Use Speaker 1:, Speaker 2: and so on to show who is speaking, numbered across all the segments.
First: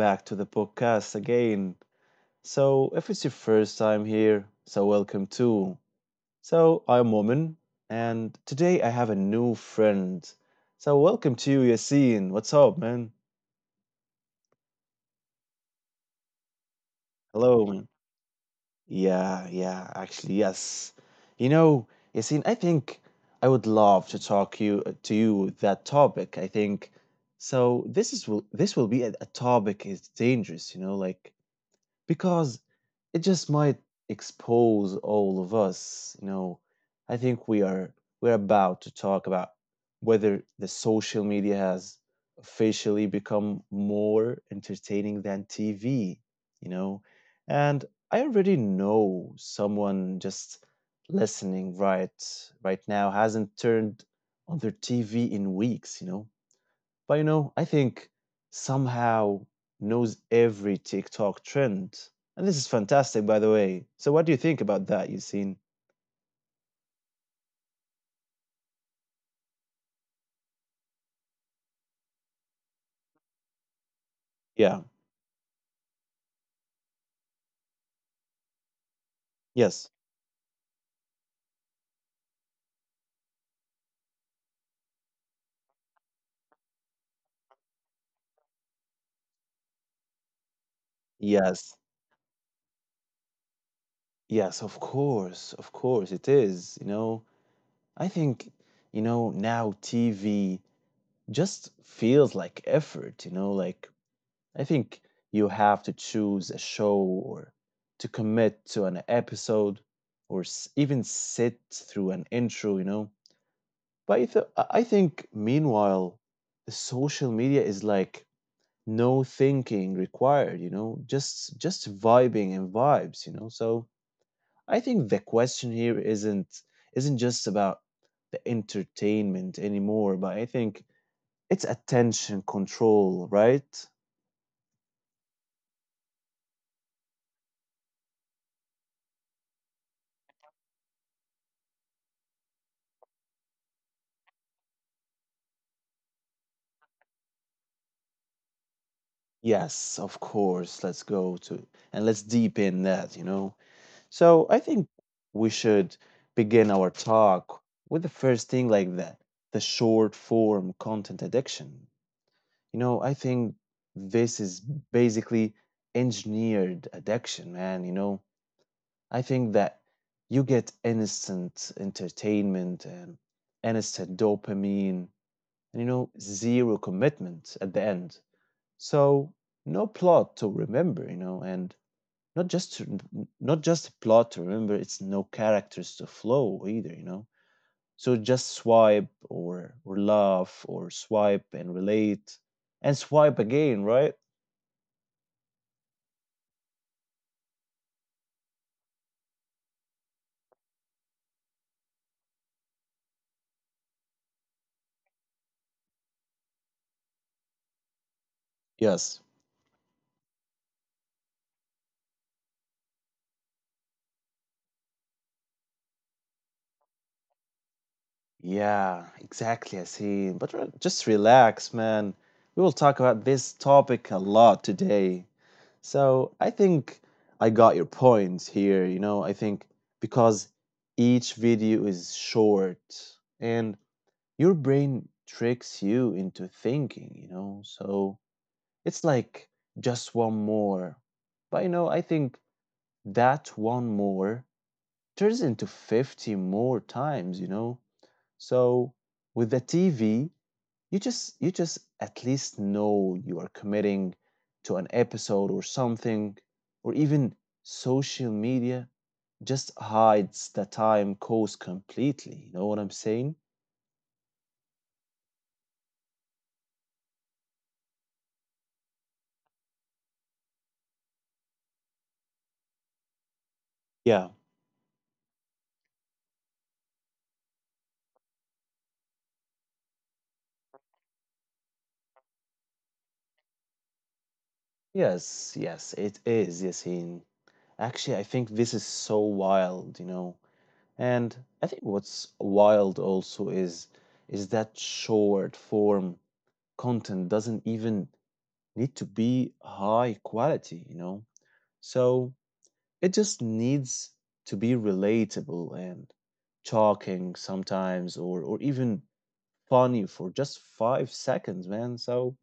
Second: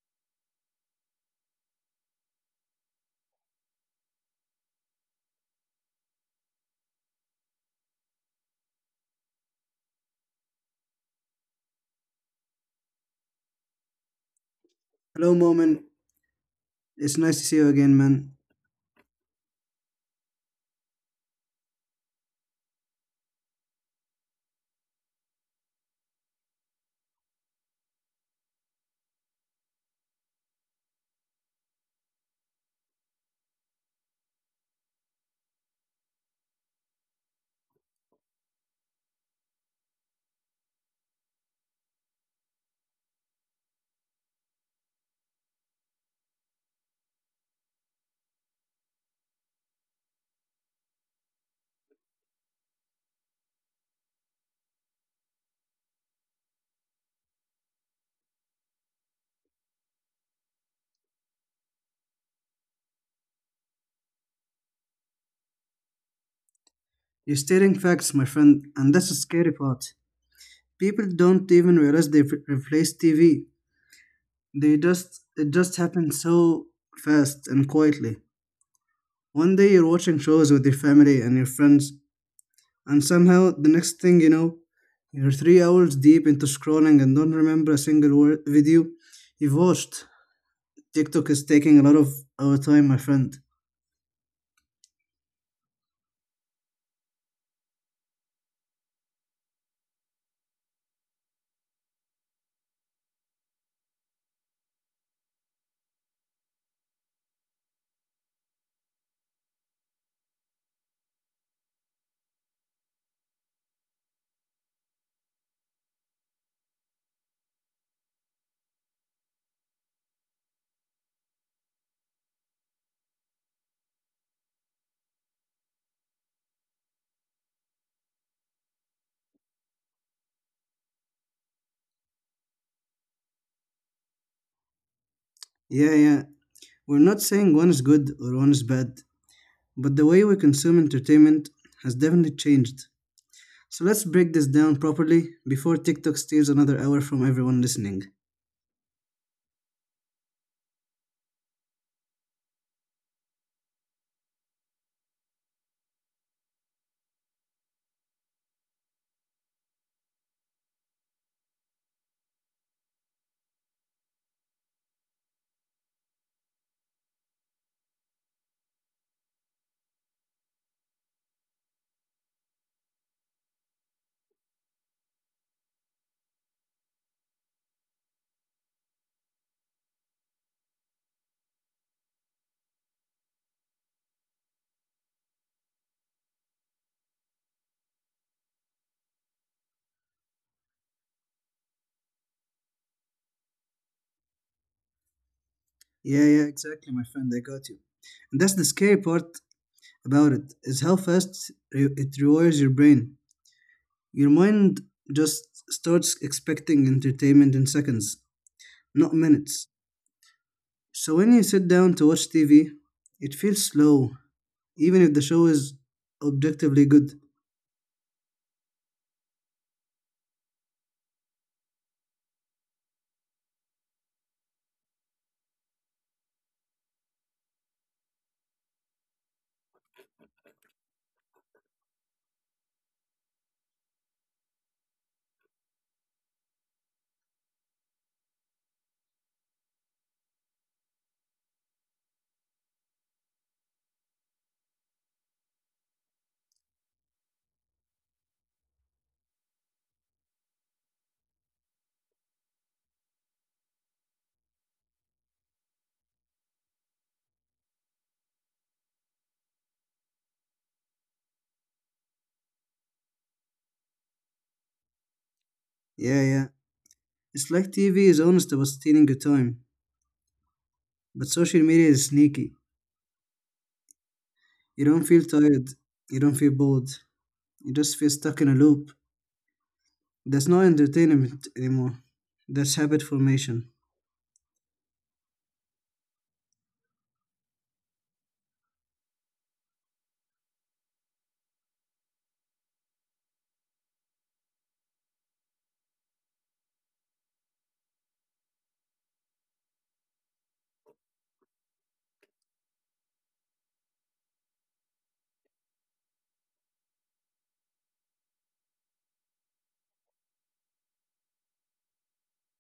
Speaker 1: back to the podcast again. If it's your first time here, welcome too. I'm Woman, and today I have a new friend. So welcome to you, Yassine. What's up, man?
Speaker 2: Hello, Moment. It's nice to see you
Speaker 1: Hello,
Speaker 2: again,
Speaker 1: man.
Speaker 2: man.
Speaker 1: Yeah, yeah, actually, yes. You know, Yassine, I think I would love to talk you to you that topic. I think so. This will be a topic is dangerous, you know, like because it just might expose all of us. You know, I think we're about to talk about whether the social media has officially become more entertaining than TV, you know. And I already know someone just listening right now hasn't turned on their TV in weeks, you know. But you know, I think somehow knows every TikTok trend. And this is fantastic, by the way. So what do you think about that, Yassine?
Speaker 2: You're stating facts, my friend, and that's the scary part. People don't even realize they've replaced TV. They
Speaker 1: Yeah.
Speaker 2: just it just happens so fast and quietly. One day you're
Speaker 1: Yes.
Speaker 2: watching shows with your family and your friends, and somehow the next thing you know, you're three hours deep into scrolling and don't remember a single word, video you've watched. TikTok is taking a lot
Speaker 1: Yes.
Speaker 2: of our time, my friend.
Speaker 1: Yes, of course. Of course, it is. You know, I think, you know, now TV just feels like effort, you know, like I think you have to choose a show or to commit to an episode or even sit through an intro, you know. But I think, meanwhile, social media is like no thinking required. You know, just vibing and vibes. You know, so I think the question here isn't just about the entertainment anymore, but I think it's attention control, right?
Speaker 2: Yeah. We're not saying one is good or one is bad, but the way we consume entertainment has definitely changed. So let's break this down properly before TikTok steals another hour from everyone listening.
Speaker 1: Yes, of course. Let's go to and let's deepen that. You know. So I think we should begin our talk with the first thing like that the short form content addiction. You know, I think this is basically engineered addiction, man. You know, I think that you get instant entertainment and instant dopamine and, you know, zero commitment at the end. So no plot to remember, you know, and not just to, not just plot to remember. It's no characters to flow either. You know. So just swipe or laugh or swipe and relate and swipe again, right?
Speaker 2: Yeah, exactly, my friend. I got you. And that's the scary part about it is how fast it rewires your brain. Your mind just starts expecting entertainment in seconds, not
Speaker 1: Yes.
Speaker 2: minutes. So when you sit down to watch TV, it feels slow, even if the show is objectively good.
Speaker 1: Yeah, exactly. I see. But just relax, man. We will talk about this topic a lot today. So I think I got your point here. You know, I think because each video is short and your brain tricks you into thinking, you know? So it's like just one more. But you know, I think that one more turns into 50 more times, you know? So with the TV, you just at least know you are committing to an episode or something or even social media just hides the time cost completely. You know what I'm saying?
Speaker 2: Yeah. It's like TV is honest about stealing your time. But social media is sneaky.
Speaker 1: Yeah.
Speaker 2: You don't feel tired, you don't feel bored, you just feel stuck in a loop. That's not entertainment anymore. That's habit formation.
Speaker 1: Yes, yes, it is, Yasin. Actually, I think this is so wild, you know. And I think what's wild also is that short form content doesn't even need to be high quality, you know. So it just needs to be relatable and shocking sometimes or even funny for just 5 seconds, man. So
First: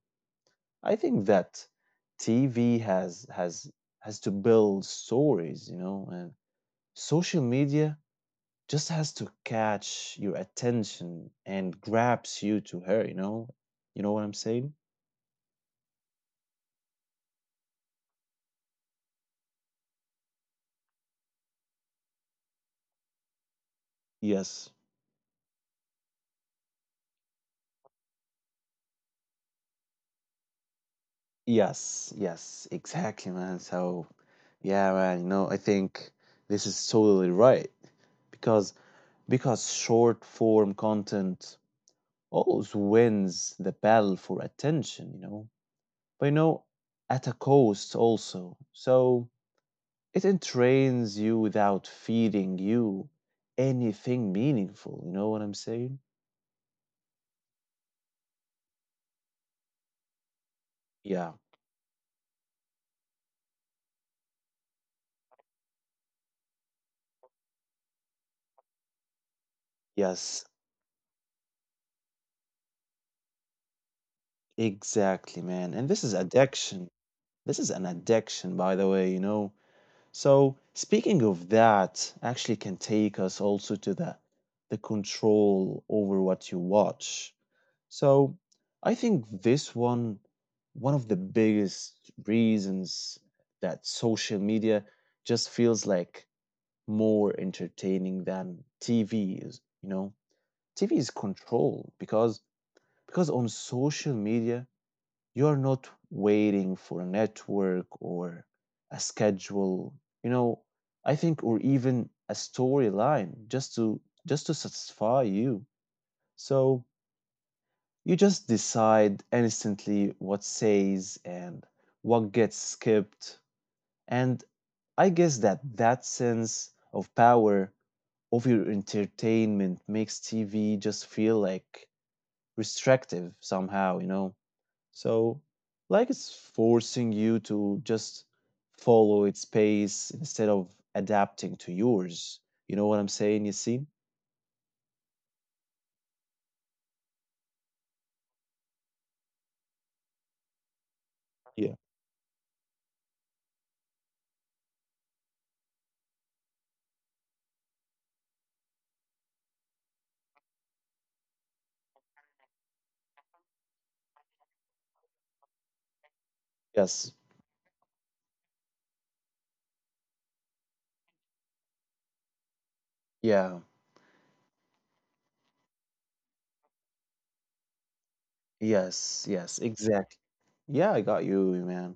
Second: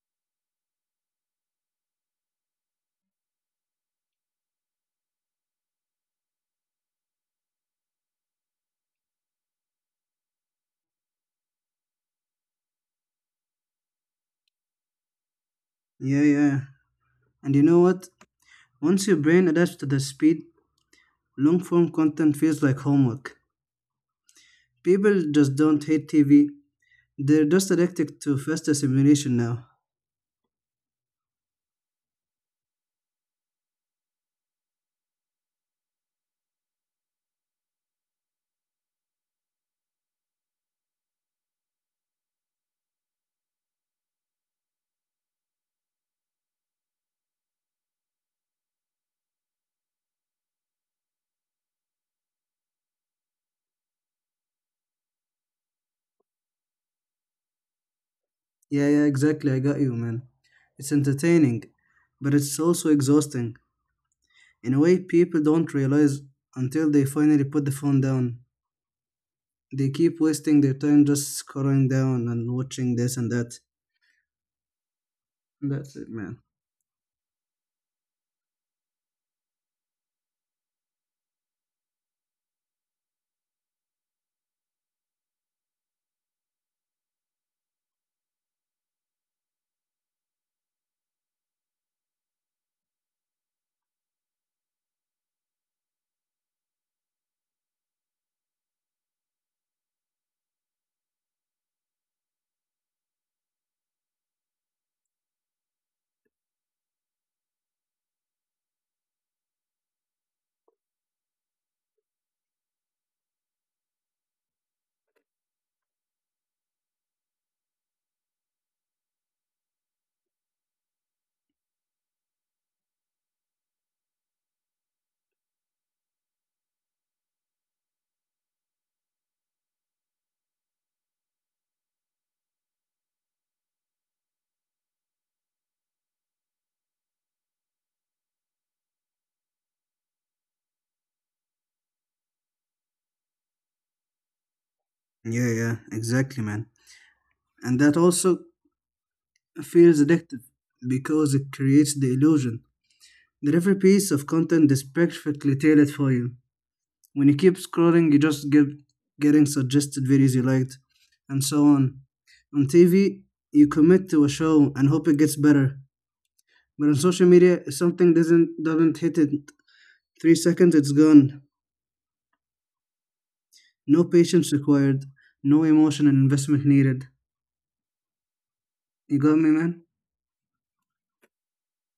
Speaker 1: I think that TV has to build stories, you know, and social media just has to catch your attention and grabs you to her, you know. You know what I'm saying?
Speaker 2: Yeah. And you know what? Once your brain adapts to the speed, long form content feels like homework.
Speaker 1: Yes.
Speaker 2: People just don't hate TV, they're just addicted to faster simulation now.
Speaker 1: Yes, yes, exactly, man. So, yeah, man, you know, I think this is totally right because because short form content always wins the battle for attention, you know, but you know, at a cost also. So it entrains you without feeding you anything meaningful. You know what I'm saying?
Speaker 2: Yeah, exactly. I got you, man. It's
Speaker 1: Yeah.
Speaker 2: entertaining, but it's also exhausting. In a way, people don't realize until they finally put the phone down. They keep
Speaker 1: Yes.
Speaker 2: wasting their time just scrolling down and watching this and that.
Speaker 1: Exactly, man. And
Speaker 2: That's
Speaker 1: this
Speaker 2: it,
Speaker 1: is
Speaker 2: man.
Speaker 1: addiction. This is an addiction, by the way, you know. So speaking of that, actually can take us also to the control over what you watch. So I think this one one of the biggest reasons that social media just feels like more entertaining than TV is, you know. TV is control because on social media you are not waiting for a network or a schedule, you know, I think or even a storyline just to satisfy you. So you just decide instantly what stays and what gets skipped. And I guess that that sense of power over entertainment makes TV just feel like restrictive somehow, you know? So, like it's forcing you to just follow its pace instead of adapting to yours. You know what I'm saying? You see?
Speaker 2: Yeah, exactly, man. And that also feels addictive because it
Speaker 1: Yeah.
Speaker 2: creates the illusion that every piece of content is perfectly tailored for you. When you keep scrolling, you just get getting suggested videos you liked, and so on. On TV, you commit to a show and hope it gets better. But on
Speaker 1: Yes.
Speaker 2: social media, if something doesn't hit it three seconds, it's gone.
Speaker 1: Yeah.
Speaker 2: No patience required, no emotion and investment needed. You
Speaker 1: Yes,
Speaker 2: got me,
Speaker 1: yes,
Speaker 2: man?
Speaker 1: exactly. Yeah, I got you, man.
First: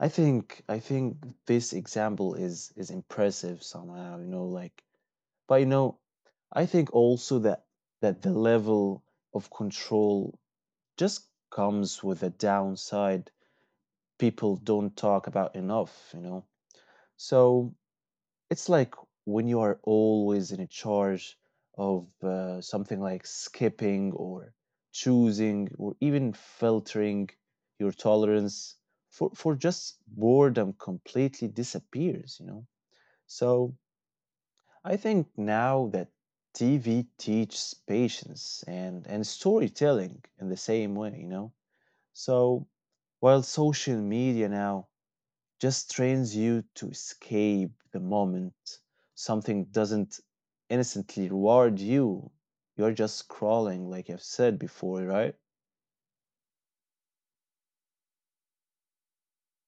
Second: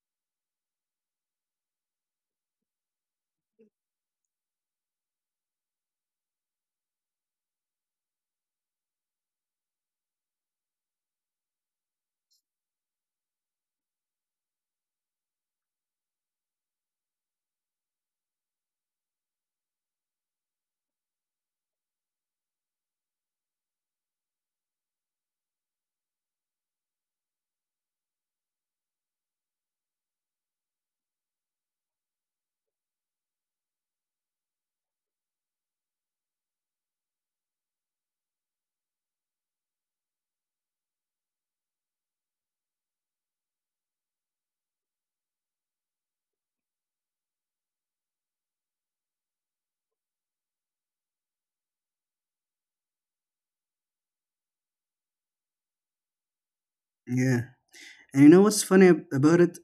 Speaker 1: I think this example is impressive somehow, you know, like but you know, I think also that the level of control just comes with a downside people don't talk about enough, you know. So it's like when you are always in charge of something like skipping or choosing or even filtering your tolerance for just boredom completely disappears, you know? So I think now that TV teaches patience and storytelling in the same way, you know? So while social media now just trains you to escape the moment. Something doesn't innocently reward you. You're just scrolling, like I've said before, right?
Speaker 2: Yeah. And you know what's funny about it?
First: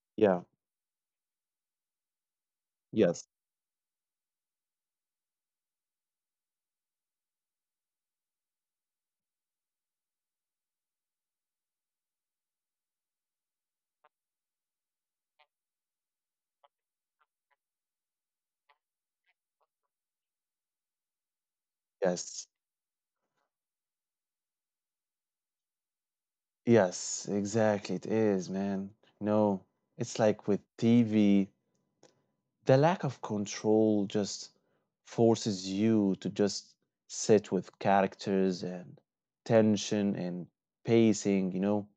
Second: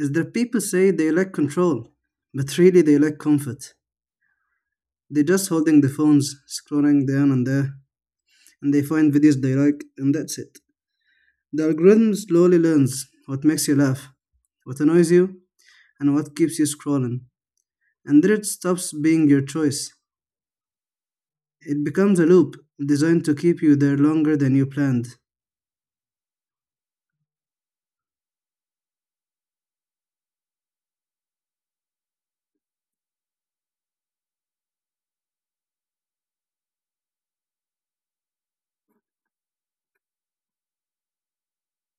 Speaker 2: Is that
Speaker 1: Yeah.
Speaker 2: people say they like control, but really they like
Speaker 1: Yes.
Speaker 2: comfort. They're just holding the phones, scrolling down and there, and they find videos they like, and that's it. The algorithm slowly learns what makes you laugh, what annoys you, and what keeps you scrolling. And then it stops being your choice. It becomes a
Speaker 1: Yes.
Speaker 2: loop designed to keep you there longer than you planned.
Speaker 1: Yes. Exactly. It is, man. No, it's like with TV, the lack of control just forces you to just sit with characters and tension and pacing, you know?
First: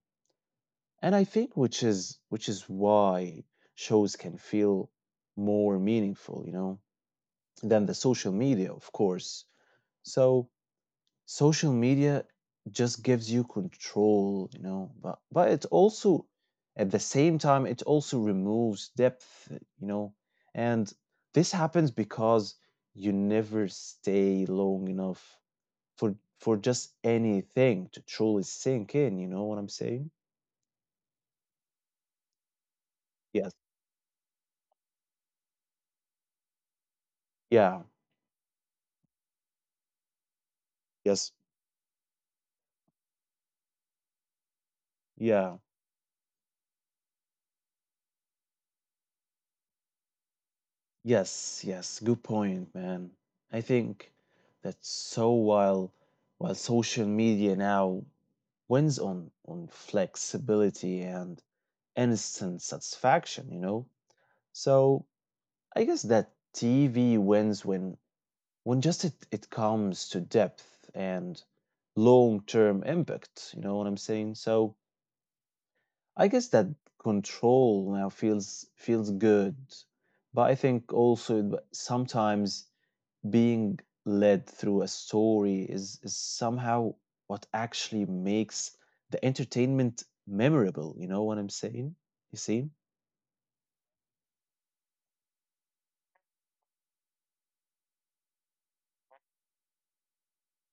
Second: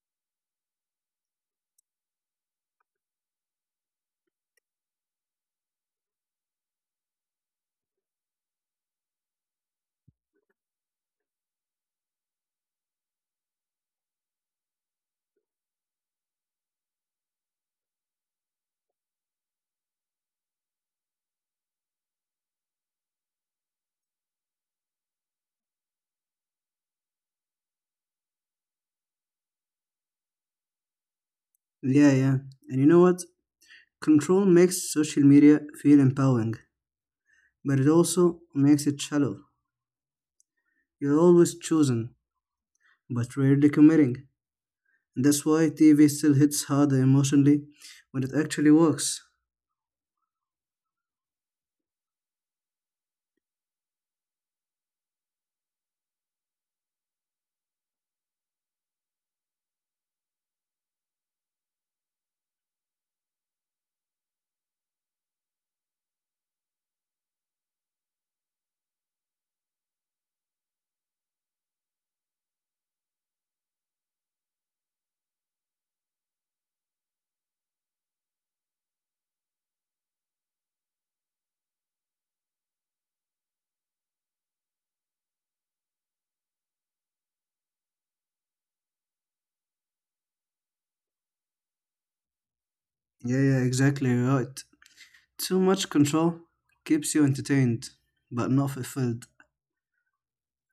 Speaker 1: And I think which is why shows can feel more meaningful, you know, than the social media, of course. So social media just gives you control, you know, but it also at the same time it also removes depth, you know. And this happens because you never stay long enough for just anything to truly sink in, you know what I'm saying?
Speaker 2: Yeah. And you know what?
Speaker 1: Yes.
Speaker 2: Control makes social media feel empowering, but
Speaker 1: Yeah.
Speaker 2: it also makes it shallow. You're
Speaker 1: Yes.
Speaker 2: always choosing, but rarely committing. And that's
Speaker 1: Yeah.
Speaker 2: why TV still hits harder emotionally when it actually works.
Speaker 1: Yes, yes, good point, man. I think that so while social media now wins on flexibility and instant satisfaction, you know. So I guess that TV wins when just it comes to depth and long-term impact, you know what I'm saying? So I guess that control now feels good, but I think also it- sometimes being led through a story is somehow what actually makes the entertainment memorable. You know what I'm saying? You see?
Speaker 2: Yeah, exactly right. Too much control keeps you entertained, but not fulfilled.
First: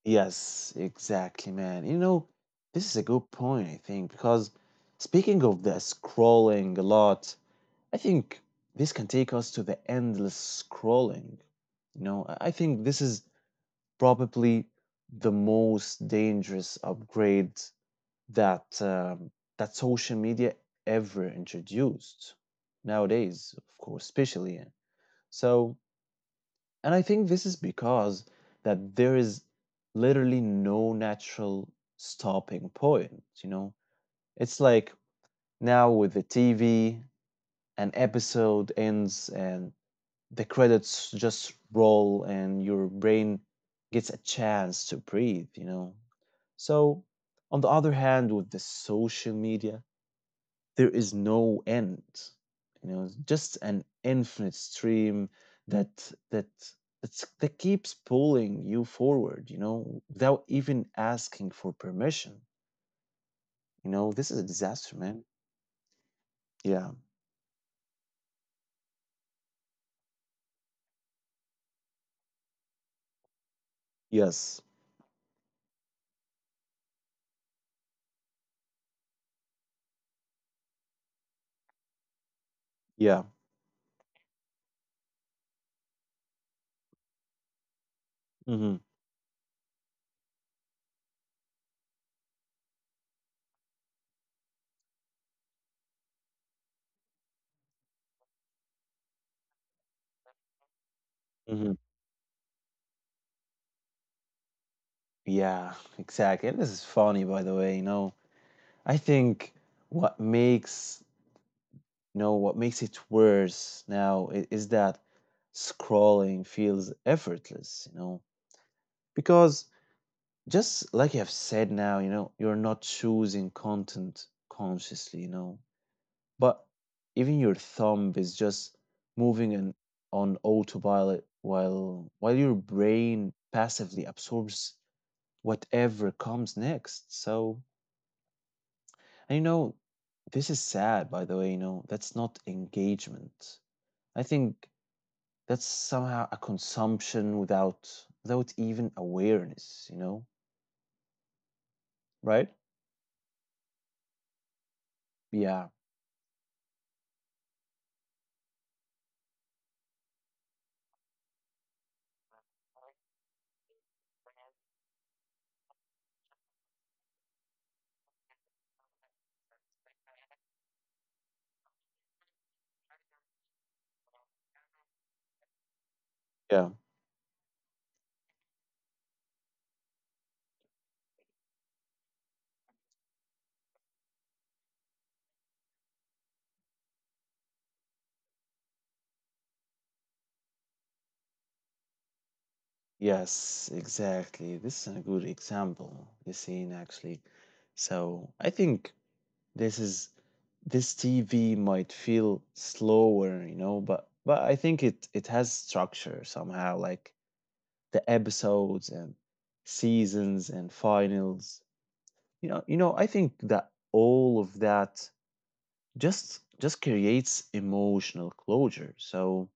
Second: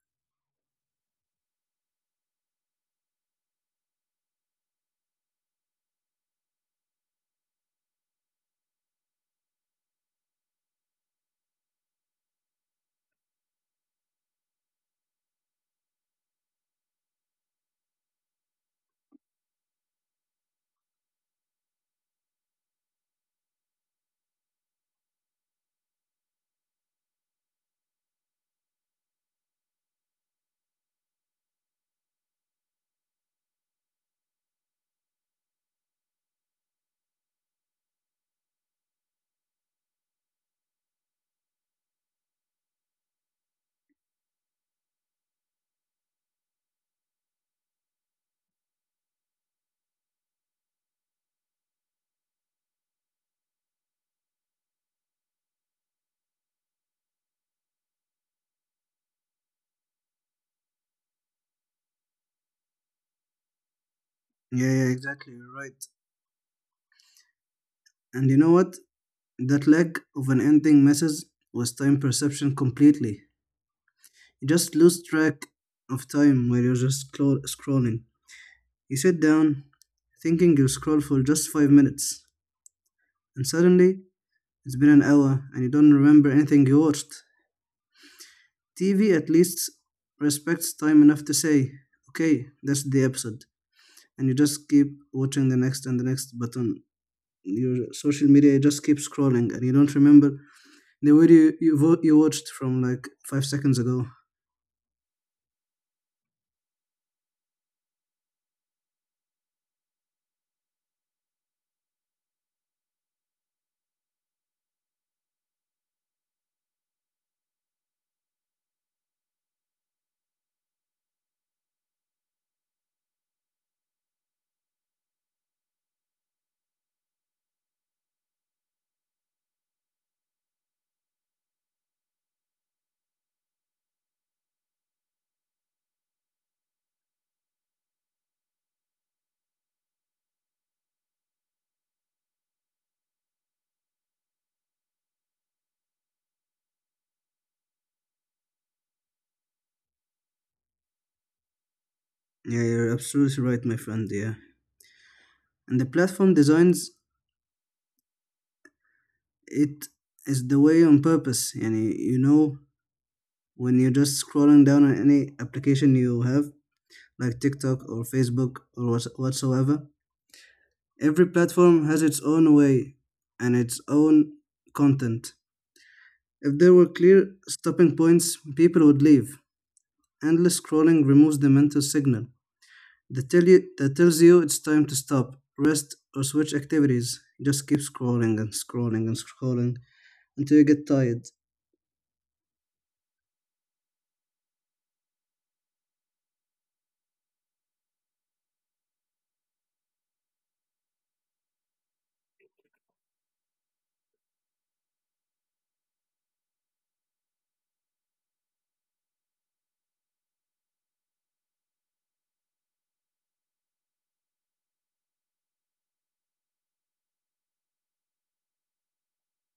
Speaker 1: Yes, exactly, man. You know, this is a good point, I think, because speaking of the scrolling a lot, I think this can take us to the endless scrolling. You know, I think this is probably the most dangerous upgrade that that social media ever introduced nowadays, of course, especially. So, and I think this is because that there is literally no natural stopping point. You know, it's like now with the TV, an episode ends and the credits just roll, and your brain gets a chance to breathe. You know, so on the other hand, with the social media there is no end, you know, it's just an infinite stream that that that keeps pulling you forward, you know, without even asking for permission, you know, this is a
Speaker 2: Yeah,
Speaker 1: disaster, man.
Speaker 2: exactly, you're right.
Speaker 1: Yeah.
Speaker 2: And you know what? That lack of an ending messes with time perception completely. You
Speaker 1: Yes.
Speaker 2: just lose track of time while you're just scrolling. You sit down thinking you scroll for just five minutes,
Speaker 1: Yeah.
Speaker 2: and suddenly it's been an hour and you don't remember anything you watched.
Speaker 1: Hmm.
Speaker 2: TV at least respects time enough to say, okay, that's the episode. And you just keep watching the next and the next. But on your social media you just keep scrolling and you don't remember the video you,
Speaker 1: Hmm.
Speaker 2: vo- you watched from like five seconds ago.
Speaker 1: Yeah, exactly, and this is funny, by the way, you know. I think what makes, you know, what makes it worse now is that scrolling feels effortless, you know, because just like you have said now, you know, you're not choosing content consciously, you know, but even your thumb is just moving in, on autopilot while your brain passively absorbs whatever comes next. So, and you know, this is sad, by the way, you know, that's not engagement. I think that's somehow a consumption without even awareness, you know, right?
Speaker 2: Yeah, you're absolutely right, my friend. Yeah.
Speaker 1: Yeah.
Speaker 2: And the platform designs it is the way on purpose. And you know when you're just scrolling down on any application you have, like TikTok or Facebook or whatsoever. Every platform has its own way and its own content. If
Speaker 1: Yeah.
Speaker 2: there were clear stopping points, people would leave. Endless scrolling removes the mental signal that tells you it's time to stop, rest, or switch activities. Just keep scrolling and scrolling and scrolling until you get tired.
Speaker 1: Yes, exactly. This is a good example, you seen actually. So I think this is this TV might feel slower, you know, but I think it it has structure somehow, like the episodes and seasons and finals. You know, I think that all of that just creates emotional closure. So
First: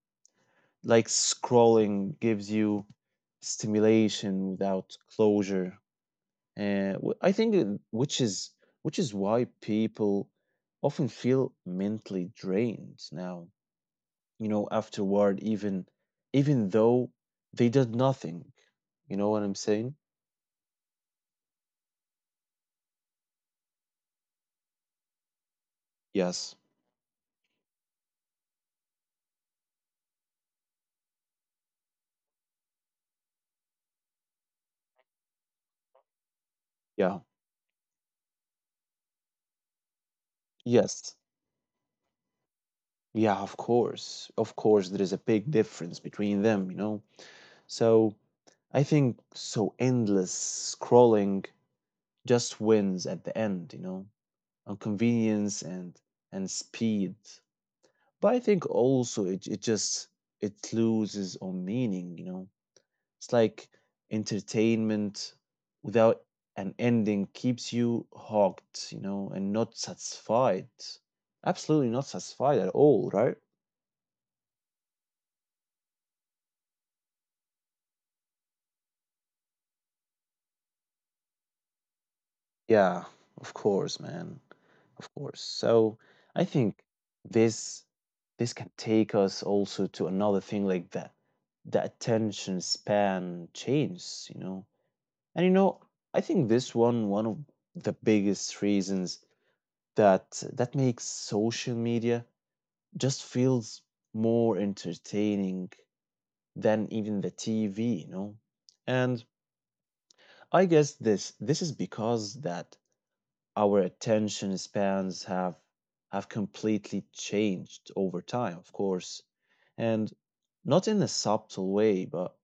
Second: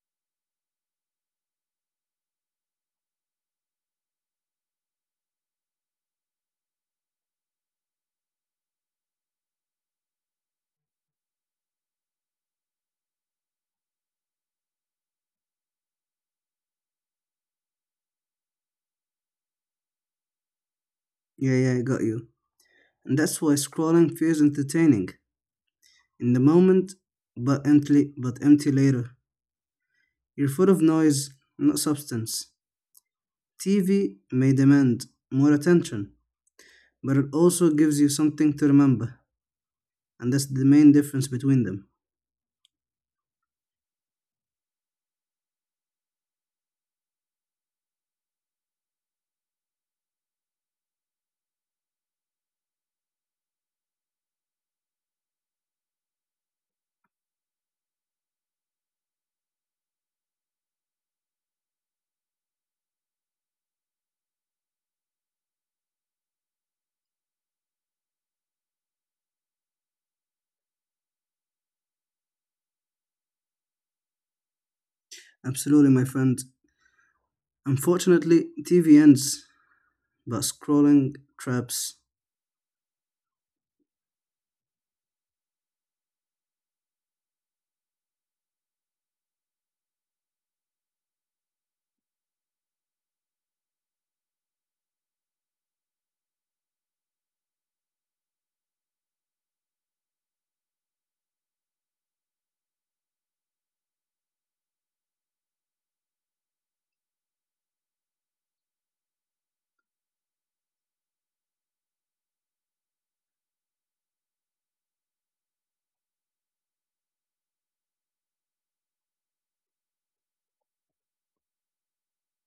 Speaker 1: like scrolling gives you stimulation without closure. I think which is why people often feel mentally drained now, you know, afterward, even though they did nothing. You know what I'm saying?
Speaker 2: Yeah, I got you. And that's why scrolling feels entertaining in the
Speaker 1: Yes.
Speaker 2: moment but empty later. You're full of noise, not substance. TV may demand more attention, but
Speaker 1: Yeah.
Speaker 2: it also gives you something to remember, and that's the main
Speaker 1: Yes.
Speaker 2: difference between them.
Speaker 1: Yeah, of course. Of course, there is a big difference between them, you know. So I think so endless scrolling just wins at the end, you know, on convenience and speed. But I think also it just it loses on meaning, you know. It's like entertainment without an ending keeps you hooked, you know, and not satisfied. Absolutely not satisfied at all, right?
Speaker 2: Absolutely, my friend. Unfortunately, TV ends, but scrolling traps.
Speaker 1: Yeah, of course, man. Of course. So I think this this can take us also to another thing like that the attention span changes, you know. And you know, I think this one one of the biggest reasons that makes social media just feels more entertaining than even the TV, you know. And I guess this is because that our attention spans have completely changed over time, of course, and not in a subtle way, but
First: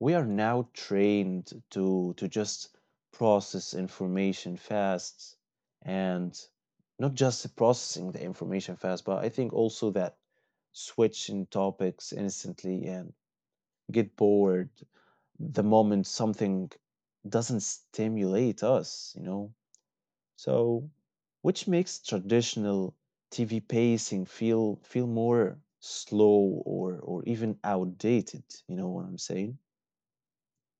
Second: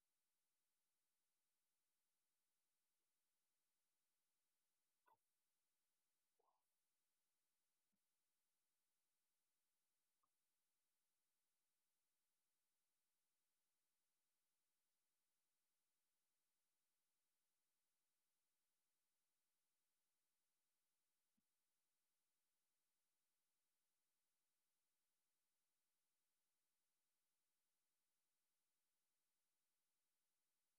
Speaker 1: we are now trained to just process information fast and not just processing the information fast, but I think also that switching topics instantly and get bored the moment something doesn't stimulate us, you know. So which makes traditional TV pacing feel more slow or even outdated, you know what I'm saying?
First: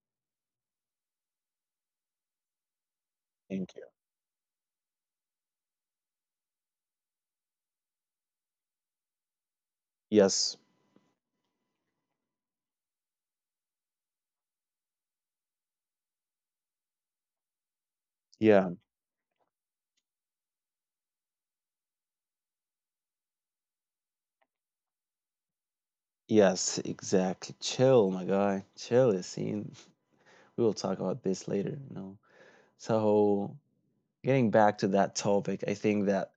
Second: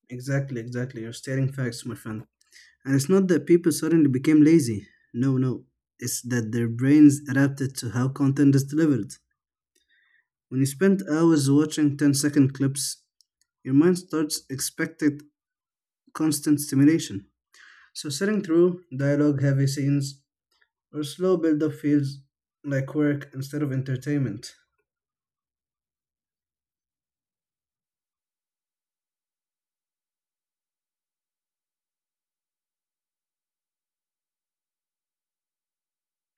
Speaker 2: Exactly. You're stating facts, my friend. And it's not that people
Speaker 1: Thank you.
Speaker 2: suddenly became lazy. No. It's that their brains adapted to how content is delivered.
Speaker 1: Yes.
Speaker 2: When you spend hours watching 10-second clips, your mind starts expecting constant stimulation. So, sitting
Speaker 1: Yeah.
Speaker 2: through dialogue heavy scenes or slow build up feels like work instead of entertainment.
Speaker 1: Yes, exactly. Chill, my guy. Chill, Yassine. We will talk about this later, you know. So, getting back to that topic, I think that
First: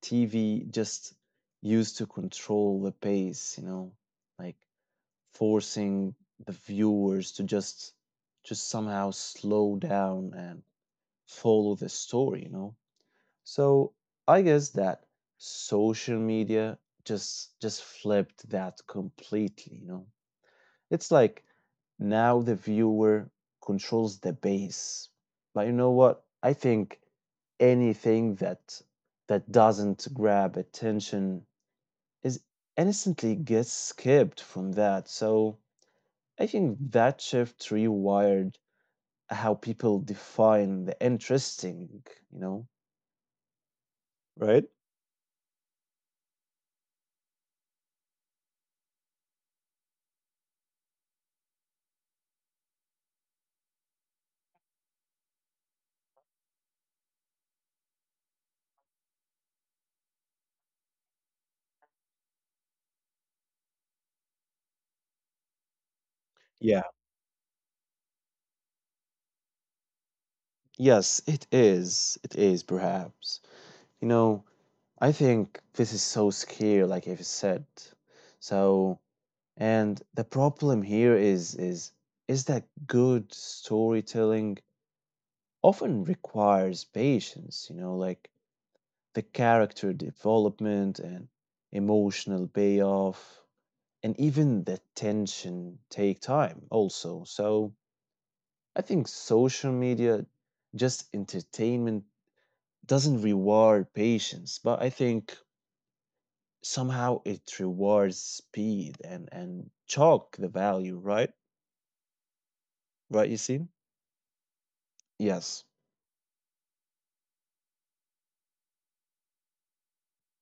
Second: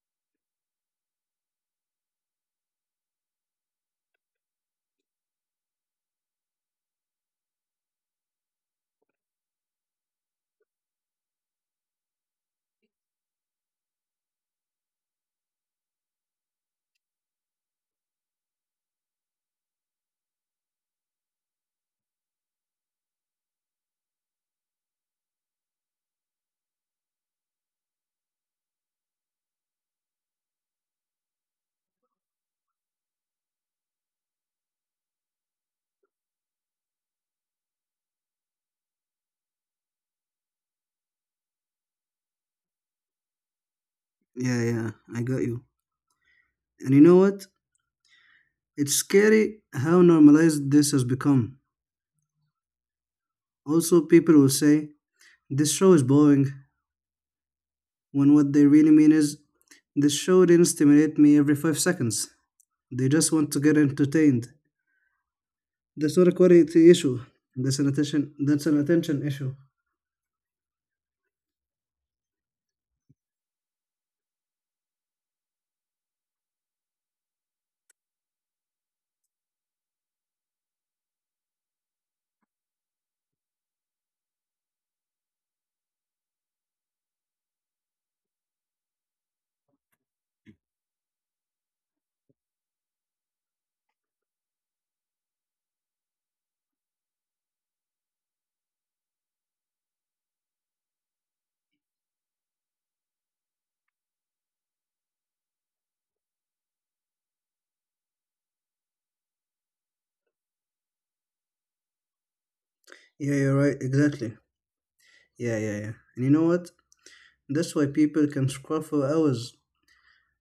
Speaker 1: TV just used to control the pace, you know, like forcing the viewers to just somehow slow down and follow the story, you know. So, I guess that social media just flipped that completely, you know. It's like now the viewer controls the base. But you know what? I think anything that doesn't grab attention is innocently gets skipped from that. So I think that shift rewired how people define the interesting, you know,
Speaker 2: Yeah,
Speaker 1: right?
Speaker 2: yeah, I got you. And you know what? It's scary how normalized this has become. Also, people will say, this show is boring, when what they really mean is, this show didn't stimulate me every five seconds. They just want to get entertained. The not a
Speaker 1: Yeah.
Speaker 2: quality issue. That's an attention issue.
Speaker 1: Yes, it is. It is perhaps. You know, I think this is so scary, like I've said. So, and the problem here is that good storytelling often requires patience, you know, like the character development and emotional payoff and even the tension take time also. So I think social media just entertainment doesn't reward patience, but I think somehow it rewards speed and chalk the value, right? Right, you
Speaker 2: Yeah, you're
Speaker 1: see?
Speaker 2: right. Exactly. Yeah,
Speaker 1: Yes.
Speaker 2: yeah, yeah. And you know what? That's why people can scroll for hours,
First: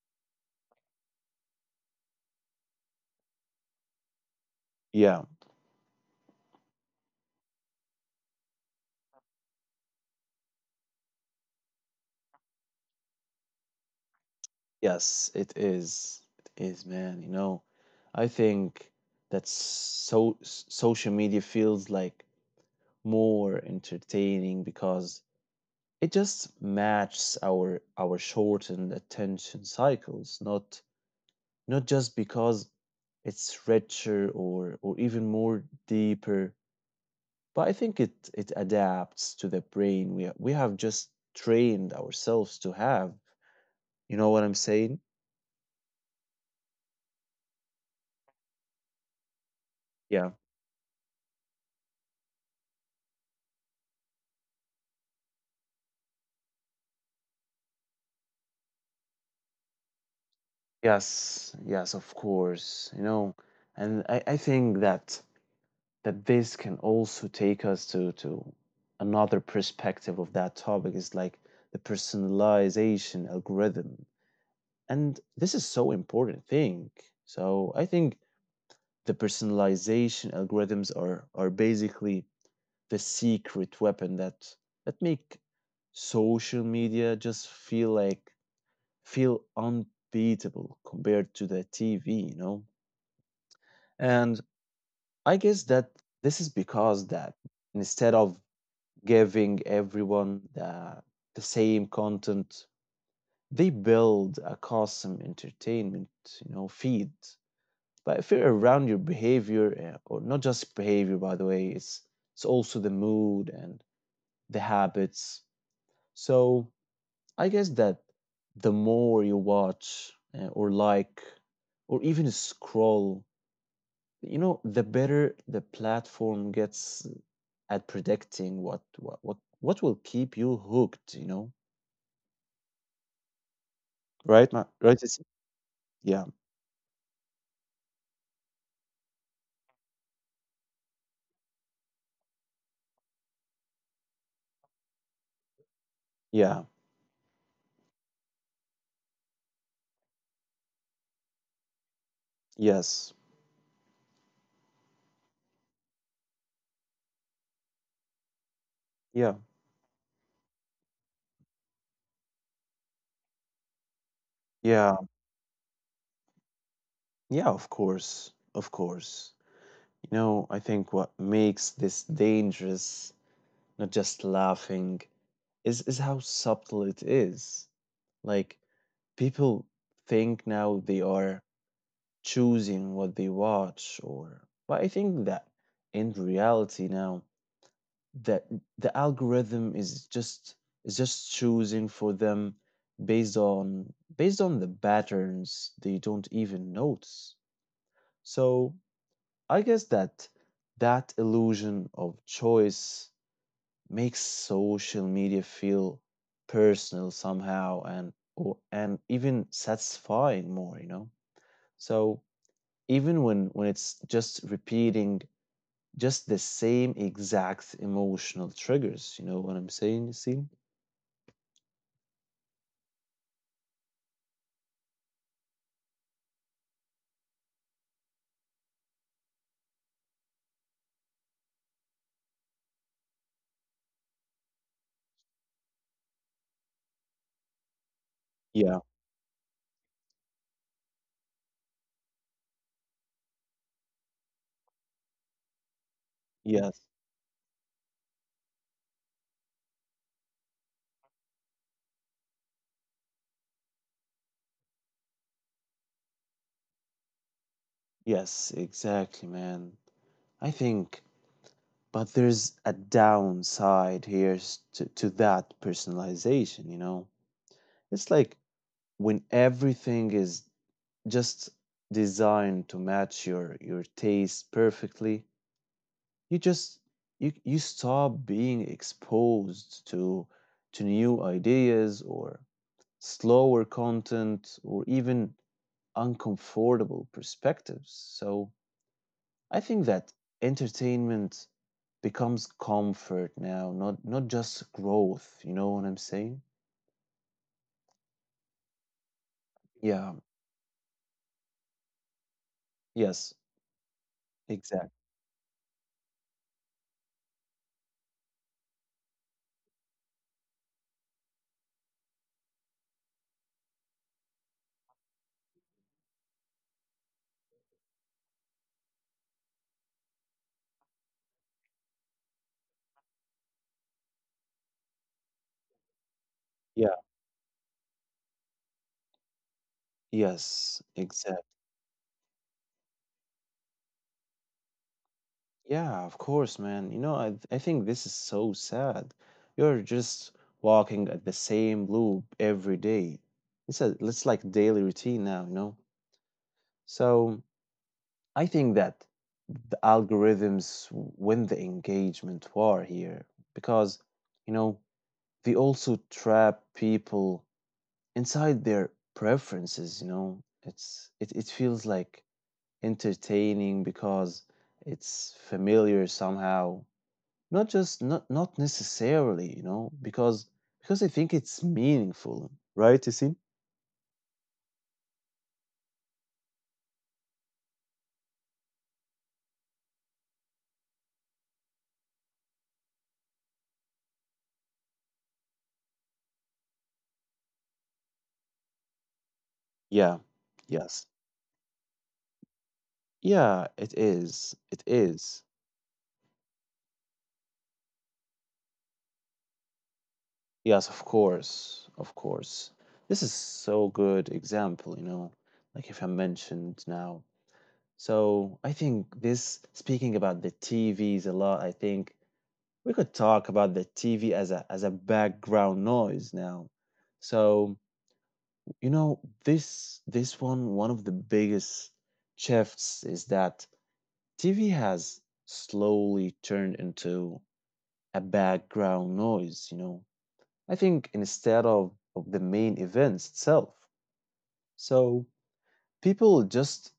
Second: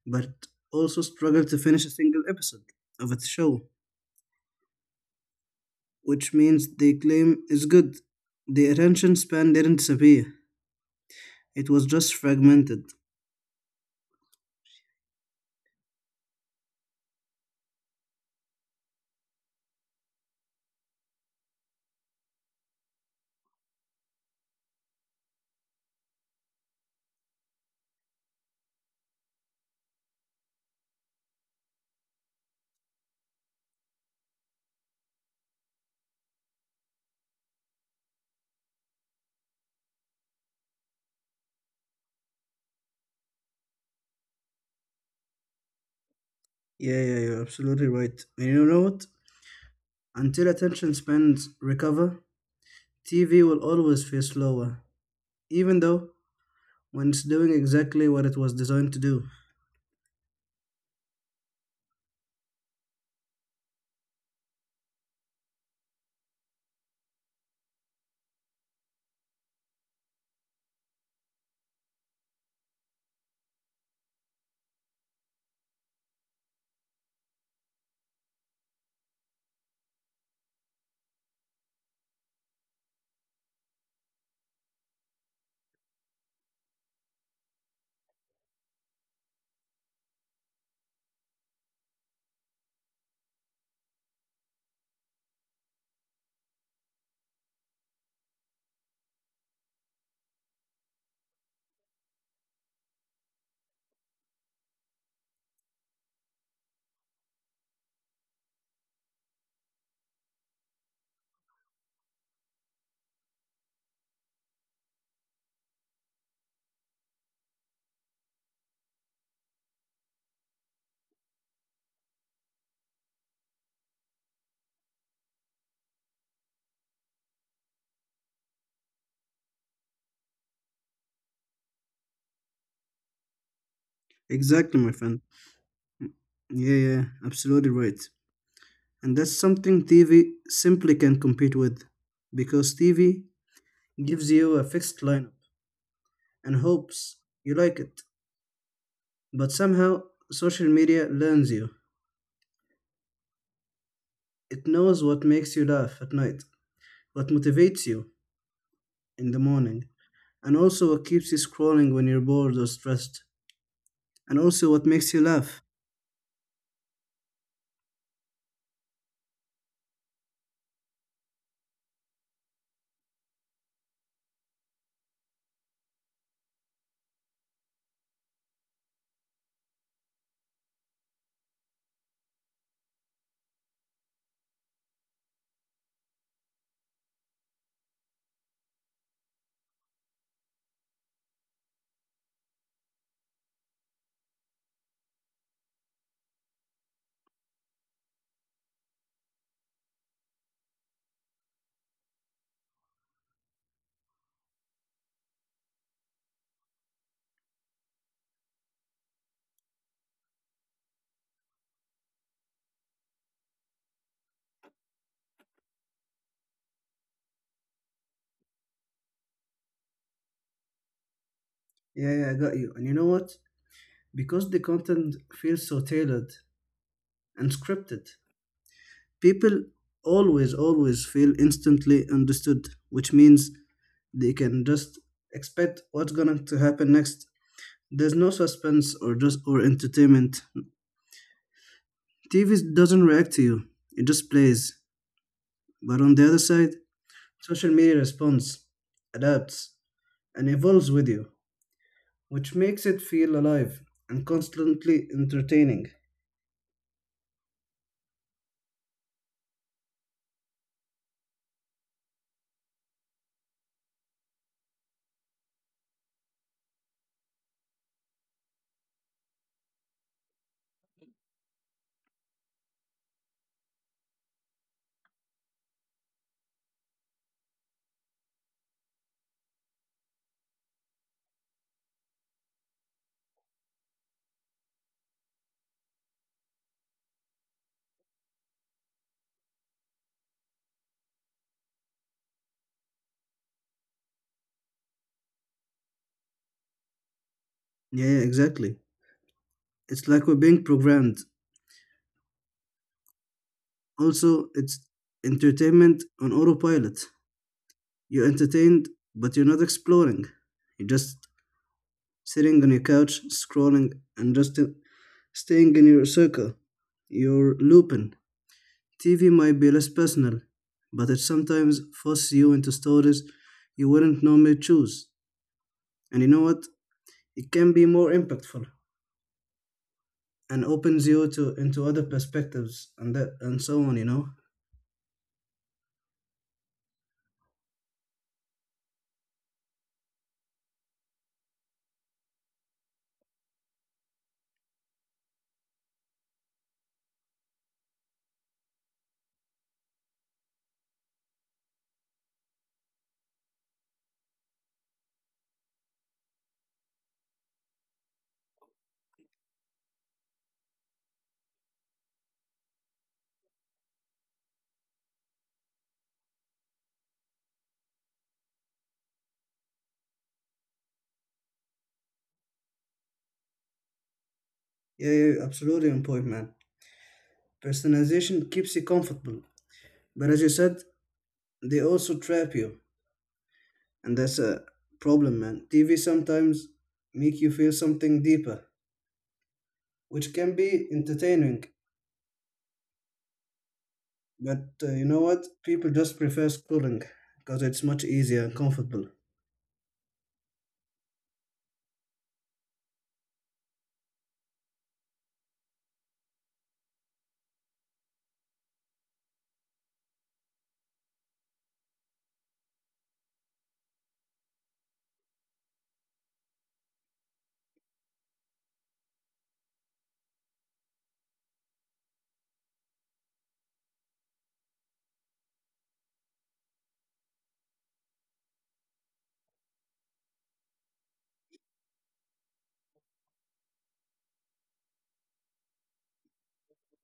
Speaker 2: but also struggle to finish a single episode of a show,
Speaker 1: Yeah,
Speaker 2: which means they claim is good. The attention span didn't disappear. It was just fragmented.
Speaker 1: yes, it is. It is, man. You know, I think that social media feels like more entertaining because it just matches our shortened attention cycles, not not just because it's richer or even more deeper, but I think it it adapts to the brain we have just trained ourselves to have. You know what I'm saying?
Speaker 2: Yeah, you're absolutely right. And you know what?
Speaker 1: Yeah.
Speaker 2: Until attention spans recover, TV will always feel slower, even though when it's doing exactly what it was designed to do.
Speaker 1: Yes, yes, of course. You know, and I think that that this can also take us to another perspective of that topic is like the personalization algorithm. And this is so important thing. So I think the personalization algorithms are basically the secret weapon that make social media just feel like feel unbeatable compared to the TV, you know? And I guess that this is because that instead of giving everyone the same content, they build a custom entertainment, you know, feed. But if you're around your behavior, or not just behavior, by the way, it's also the mood and the habits. So I guess that the more you watch or like or even scroll, you know, the better the platform gets at predicting what will keep you hooked, you know? Right? Ma-
Speaker 2: Exactly, my
Speaker 1: Right?
Speaker 2: friend.
Speaker 1: It's, yeah.
Speaker 2: Yeah, absolutely right. And that's something TV simply can't compete with because TV gives you a fixed lineup and
Speaker 1: Yeah.
Speaker 2: hopes you like it. But somehow, social media learns you.
Speaker 1: Yes.
Speaker 2: It knows what makes you laugh at night, what motivates you in the
Speaker 1: Yeah.
Speaker 2: morning, and also what keeps you scrolling when you're bored or stressed, and also what
Speaker 1: Yeah.
Speaker 2: makes you laugh.
Speaker 1: Yeah, of course. Of course. You know, I think what makes this dangerous, not just laughing, is how subtle it is. Like people think now they are choosing what they watch, or but I think that in reality now that the algorithm is just choosing for them based on the patterns they don't even notice. So I guess that that illusion of choice makes social media feel personal somehow and, or, and even satisfying more, you know. So even when it's just repeating just the same exact emotional triggers, you know what I'm saying, you see?
Speaker 2: Yeah, I got you. And you know what? Because the content feels so tailored and scripted, people always, always feel instantly understood, which means they can just expect what's going to happen next. There's no
Speaker 1: Yeah.
Speaker 2: suspense or entertainment. TV doesn't react to you; it just plays. But on the other side,
Speaker 1: Yes,
Speaker 2: social media responds, adapts, and evolves with you, which makes it feel alive and constantly entertaining.
Speaker 1: yes, exactly, man. I think, but there's a downside here to that personalization, you know. It's like when everything is just designed to match your taste perfectly, you just you stop being exposed to new ideas or slower content or even uncomfortable perspectives. So I think that entertainment becomes comfort now, not just growth, you know what I'm saying?
Speaker 2: Yeah, exactly. It's
Speaker 1: Yeah.
Speaker 2: like we're being programmed.
Speaker 1: Yes,
Speaker 2: Also, it's
Speaker 1: exactly.
Speaker 2: entertainment on autopilot. You're entertained, but you're not exploring. You're just sitting on your couch, scrolling, and just staying in your circle. You're looping. TV might be less personal, but it sometimes forces you into stories you wouldn't normally choose. And you know what?
Speaker 1: Yeah.
Speaker 2: It can be more impactful and
Speaker 1: Yes,
Speaker 2: opens you
Speaker 1: exactly.
Speaker 2: to into other perspectives and that and so on. You know?
Speaker 1: Yeah, of course, man. You know, I think this is so sad. You're just walking at the same loop every day. It's like daily routine now, you know. So I think that the algorithms win the engagement war here because, you know, they also trap people inside their preferences, you know. It's it feels like entertaining because it's familiar somehow, not just not necessarily, you know, because I think it's meaningful, right, Yasin?
Speaker 2: Yeah, absolutely on point, man. Personalization keeps you comfortable, but as you said, they also trap you. And that's a problem, man. TV sometimes make you feel something deeper
Speaker 1: Yeah.
Speaker 2: which can be
Speaker 1: Yes.
Speaker 2: entertaining,
Speaker 1: Yeah, it is.
Speaker 2: but
Speaker 1: It
Speaker 2: you know
Speaker 1: is.
Speaker 2: what, people just prefer scrolling because it's much easier and comfortable.
Speaker 1: Yes, of course. Of course. This is so good example, you know, like if I mentioned now. So I think this speaking about the TVs a lot, I think we could talk about the TV as a background noise now. So you know, this one, one of the biggest shifts is that TV has slowly turned into a background noise, you know. I think instead of the main events itself. So people just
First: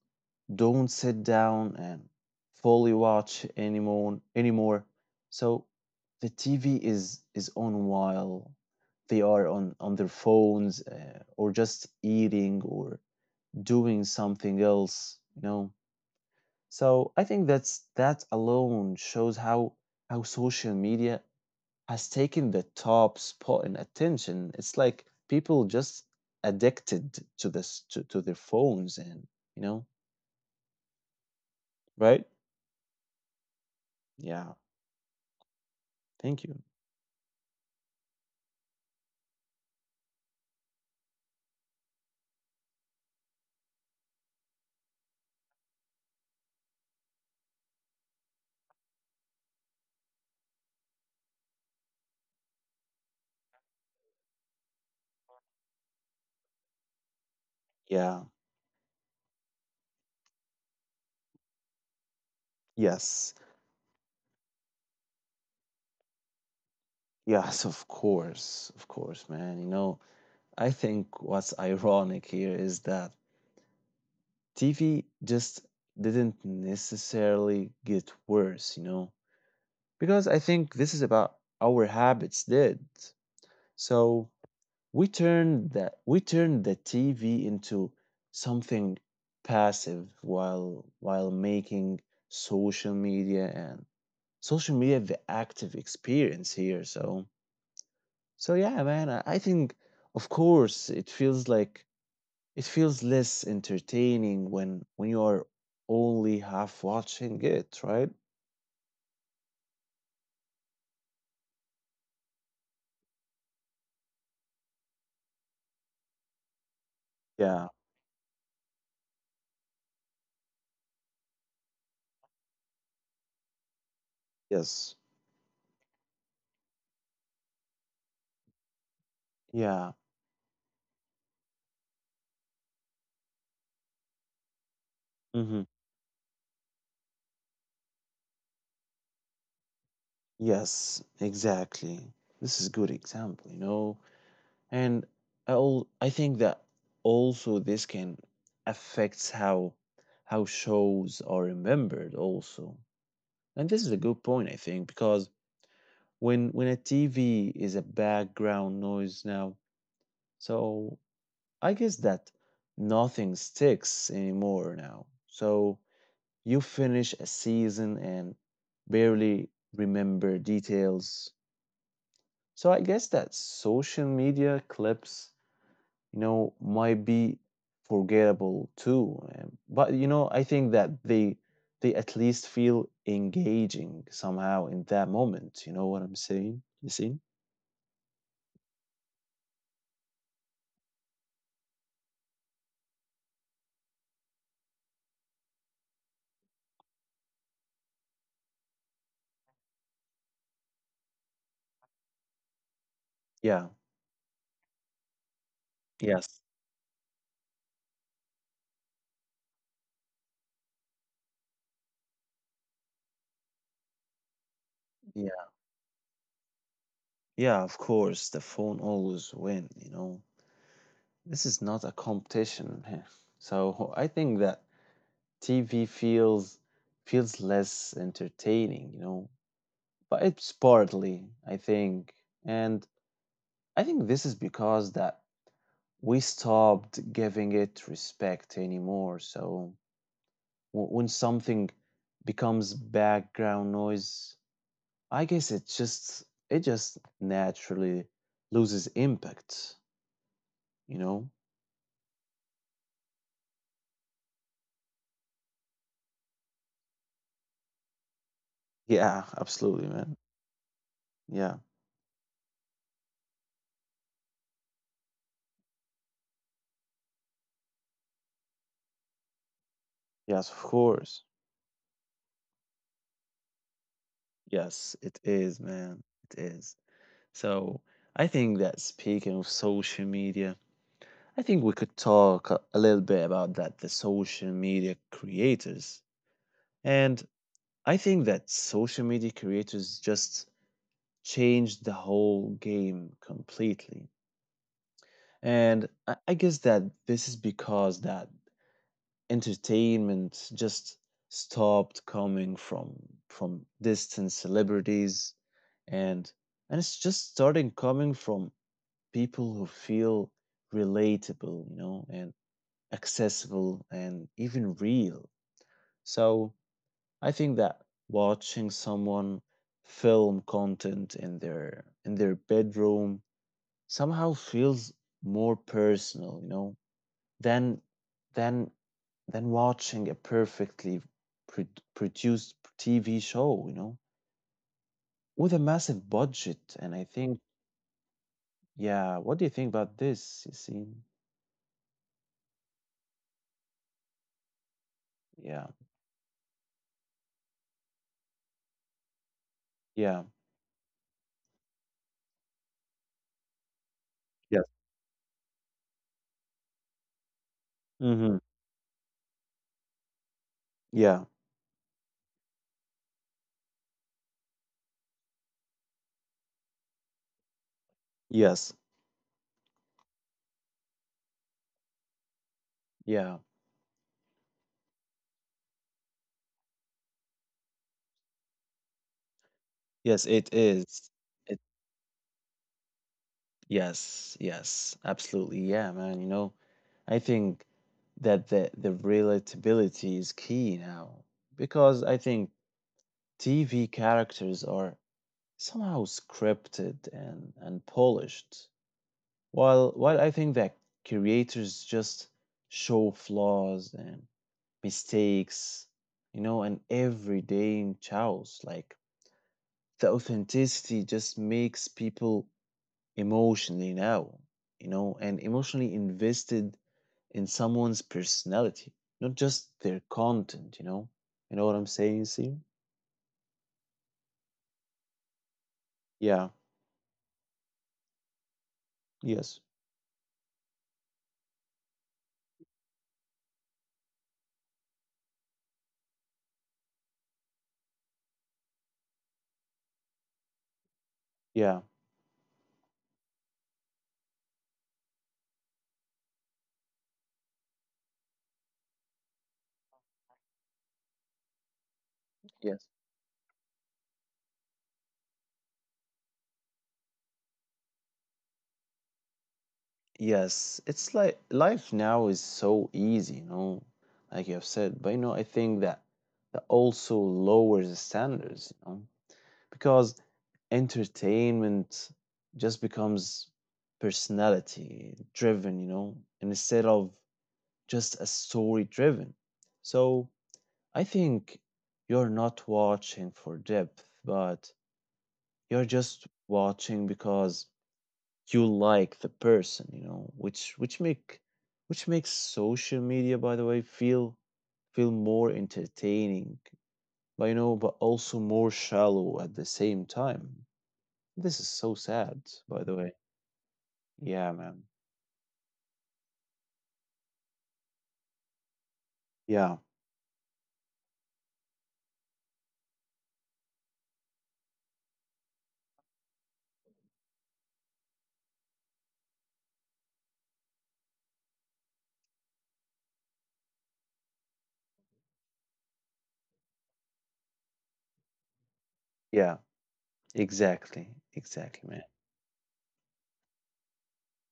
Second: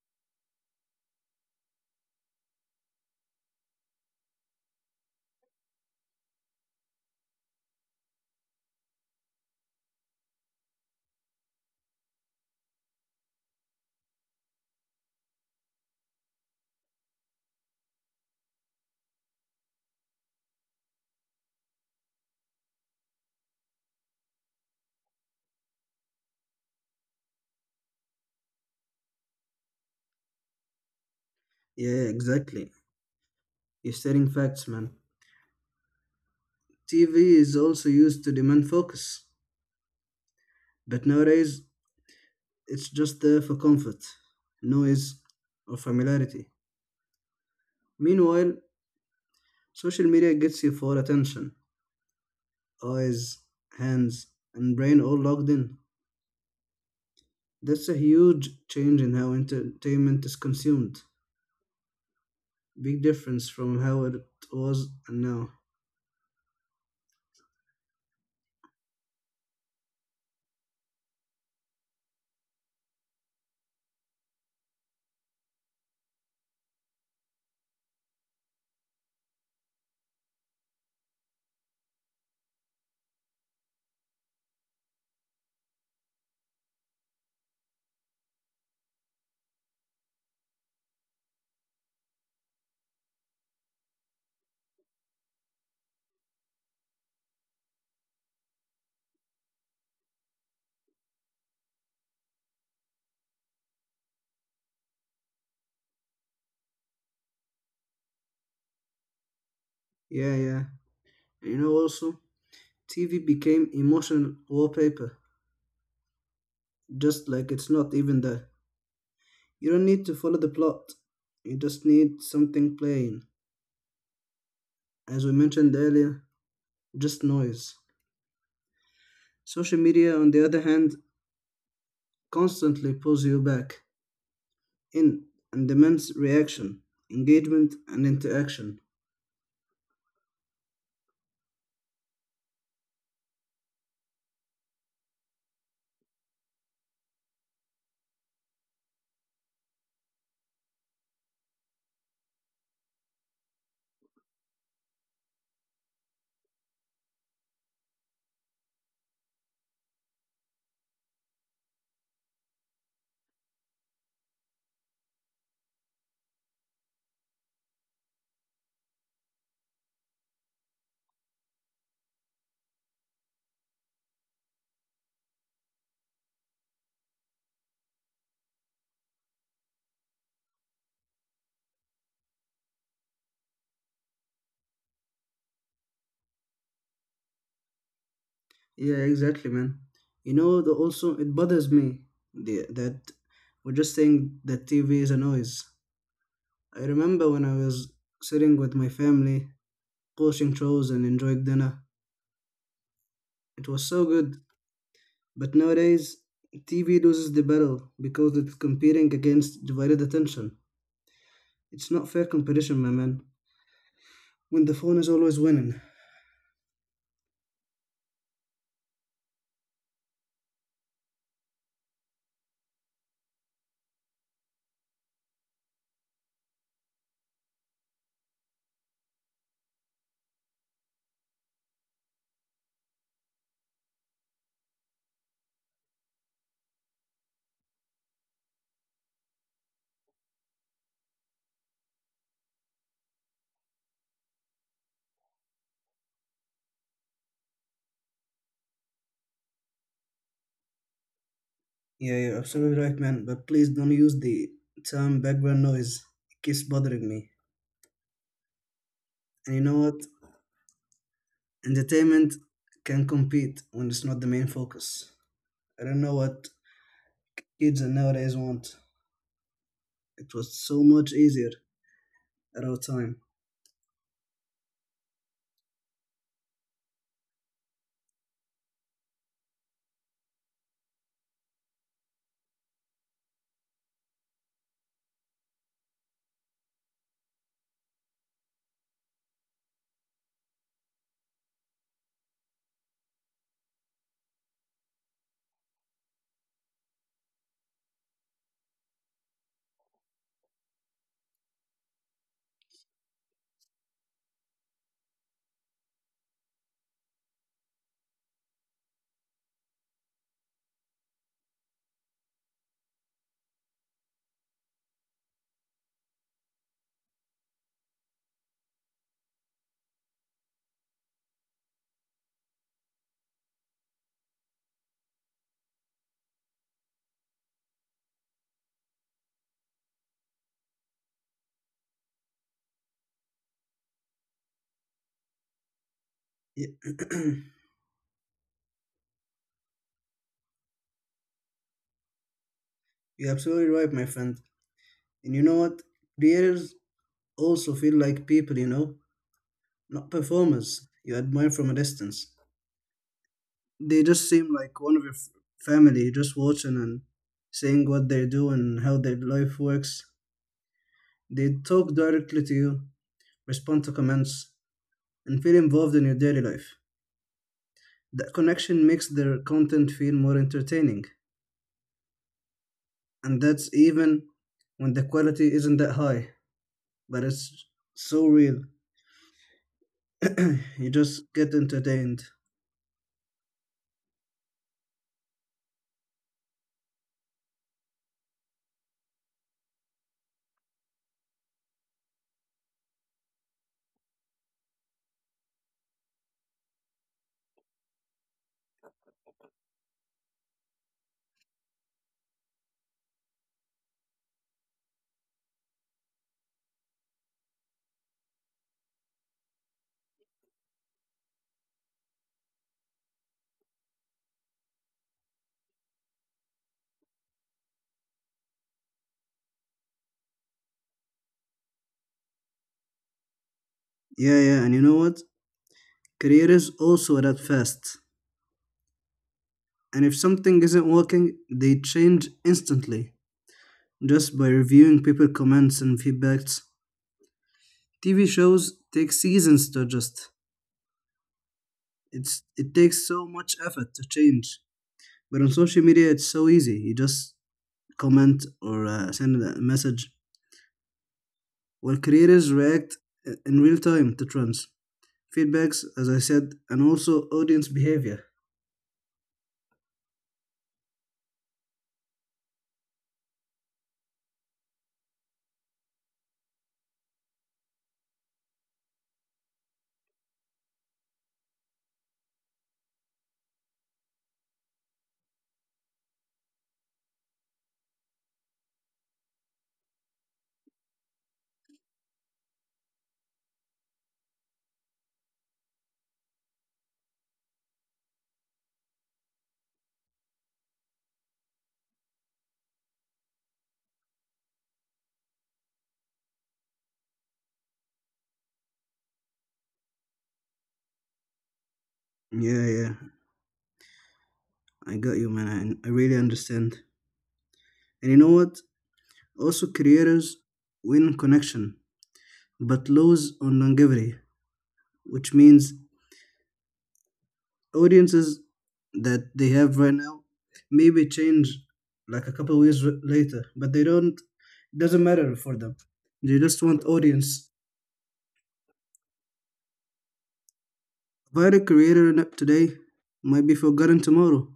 Speaker 1: don't sit down and fully watch anymore. So the TV is on while they are on their phones, or just eating or doing something else, you know. So I think that's that alone shows how social media has taken the top spot in attention. It's like people just addicted to this to their phones and you know.
Speaker 2: Yeah,
Speaker 1: Right.
Speaker 2: exactly. You're stating
Speaker 1: Yeah,
Speaker 2: facts, man.
Speaker 1: thank you.
Speaker 2: TV is also used to demand focus but nowadays it's just there for comfort, noise, or familiarity. Meanwhile, social media gets you for attention: eyes, hands, and brain all logged in. That's a
Speaker 1: Yeah.
Speaker 2: huge change in how entertainment is consumed. Big
Speaker 1: Yes,
Speaker 2: difference from how it was and now.
Speaker 1: yes, of course. Of course, man. You know, I think what's ironic here is that TV just didn't necessarily get worse, you know, because I think this is about our habits did. So we turn the TV into something passive while making social media and social media the active experience here. So so yeah, man, I think of course it feels like it feels less entertaining when you are only half watching it, right?
Speaker 2: Yeah. You know, also, TV became emotional wallpaper, just like
Speaker 1: Yeah.
Speaker 2: it's not even there. You don't need to follow the plot, you just need something playing.
Speaker 1: Yes.
Speaker 2: As we mentioned earlier, just noise. Social
Speaker 1: Yeah.
Speaker 2: media, on the other hand, constantly pulls you back in
Speaker 1: Mm-hmm.
Speaker 2: and demands reaction, engagement, and interaction.
Speaker 1: Yes, exactly. This is good example, you know. And I think that also this can affects how shows are remembered also. And this is a good point, I think, because when a TV is a background noise now, so I guess that nothing sticks anymore now. So you finish a season and barely remember details. So I guess that social media clips, you know, might be forgettable too. But you know, I think that they at least feel engaging somehow in that moment. You know what I'm saying? You see?
Speaker 2: Yeah, exactly, man. You know, also it bothers me that we're just saying that TV is a noise. I remember when I was sitting with my family, watching shows and enjoying dinner.
Speaker 1: Yeah.
Speaker 2: It was so good. But nowadays,
Speaker 1: Yes.
Speaker 2: TV loses the battle because it's competing against divided attention. It's not fair competition, my man. When the phone is always
Speaker 1: Yeah.
Speaker 2: winning.
Speaker 1: Yeah, of course, the phone always win, you know. This is not a competition. So I think that TV feels less entertaining, you know. But it's partly, I think. And I think this is because that we stopped giving it respect anymore. So when something becomes background noise, I guess it just naturally loses impact, you know?
Speaker 2: Yeah, you're absolutely right, man. But please don't use the term background noise. It keeps bothering me.
Speaker 1: Yeah,
Speaker 2: And you know
Speaker 1: absolutely,
Speaker 2: what?
Speaker 1: man. Yeah.
Speaker 2: Entertainment can compete when it's not the main focus. I don't know what kids nowadays want. It
Speaker 1: Yes,
Speaker 2: was
Speaker 1: of
Speaker 2: so much
Speaker 1: course.
Speaker 2: easier at our time.
Speaker 1: Yes, it is, man. It is. So I think that speaking of social media, I think we could talk a little bit about that the social media creators. And I think that social media creators just changed the whole game completely. And I guess that this is because that entertainment just stopped coming from distant celebrities and and it's just starting coming from people who feel relatable, you know, and accessible and even real. So I think that watching someone film content in their bedroom somehow feels more personal, you know, than than than watching a perfectly pro- produced TV show, you know, with a massive
Speaker 2: Yeah.
Speaker 1: budget. And I think, yeah, what do you think about this, Yassine?
Speaker 2: You're absolutely right, my friend. And you know
Speaker 1: Yeah,
Speaker 2: what? Creators also feel like people, you know, not
Speaker 1: yeah.
Speaker 2: performers you admire from a distance. They just seem
Speaker 1: Yes.
Speaker 2: like one of your family just watching and seeing what they
Speaker 1: Mm-hmm.
Speaker 2: do and how their life works.
Speaker 1: Yeah.
Speaker 2: They talk directly to you, respond to comments, and feel involved in your daily life. That
Speaker 1: Yes.
Speaker 2: connection makes their content feel more entertaining, and
Speaker 1: Yeah.
Speaker 2: that's even when the quality isn't that high, but it's so real.
Speaker 1: Yes, it
Speaker 2: You
Speaker 1: is.
Speaker 2: just get entertained.
Speaker 1: Yes, yes, absolutely. Yeah, man. You know, I think that the relatability is key now, because I think TV characters are somehow scripted and polished, while I think that creators just show flaws and mistakes, you know, and everyday chaos. Like the authenticity just makes people emotionally now, you know, and emotionally invested in someone's personality, not just their content, you know. You know what I'm saying, see?
Speaker 2: Yeah, and you know what? Career
Speaker 1: Yeah,
Speaker 2: is also that fast.
Speaker 1: yes,
Speaker 2: And if something isn't working, they change instantly just by reviewing people comments and feedbacks. TV shows take seasons to adjust.
Speaker 1: yeah,
Speaker 2: It takes so much effort to change. But on social media, it's so easy. You just comment or send a message. While creators
Speaker 1: yes.
Speaker 2: react in real time to trends, feedbacks, as I said, and also audience behavior.
Speaker 1: Yes, it's like life now is so easy, you know, like you have said. But you know, I think that that also lowers the standards, you know, because entertainment just becomes personality driven, you know, and instead of just as story driven. So I think you're not watching for depth, but you're just watching because you like the person, you know, which make which makes social media, by the way, feel feel more entertaining, but you know, but also more shallow at the same time. This is so sad,
Speaker 2: Yeah,
Speaker 1: by
Speaker 2: yeah,
Speaker 1: the way. Yeah, man.
Speaker 2: I got you, man. I really understand. And you know what? Also,
Speaker 1: Yeah,
Speaker 2: creators win connection, but lows on longevity, which means audiences that they have right now maybe change like a couple of years later, but they don't. It doesn't matter for them. They just want audience.
Speaker 1: yeah, exactly.
Speaker 2: Viral
Speaker 1: Exactly, man.
Speaker 2: creator today might be forgotten tomorrow,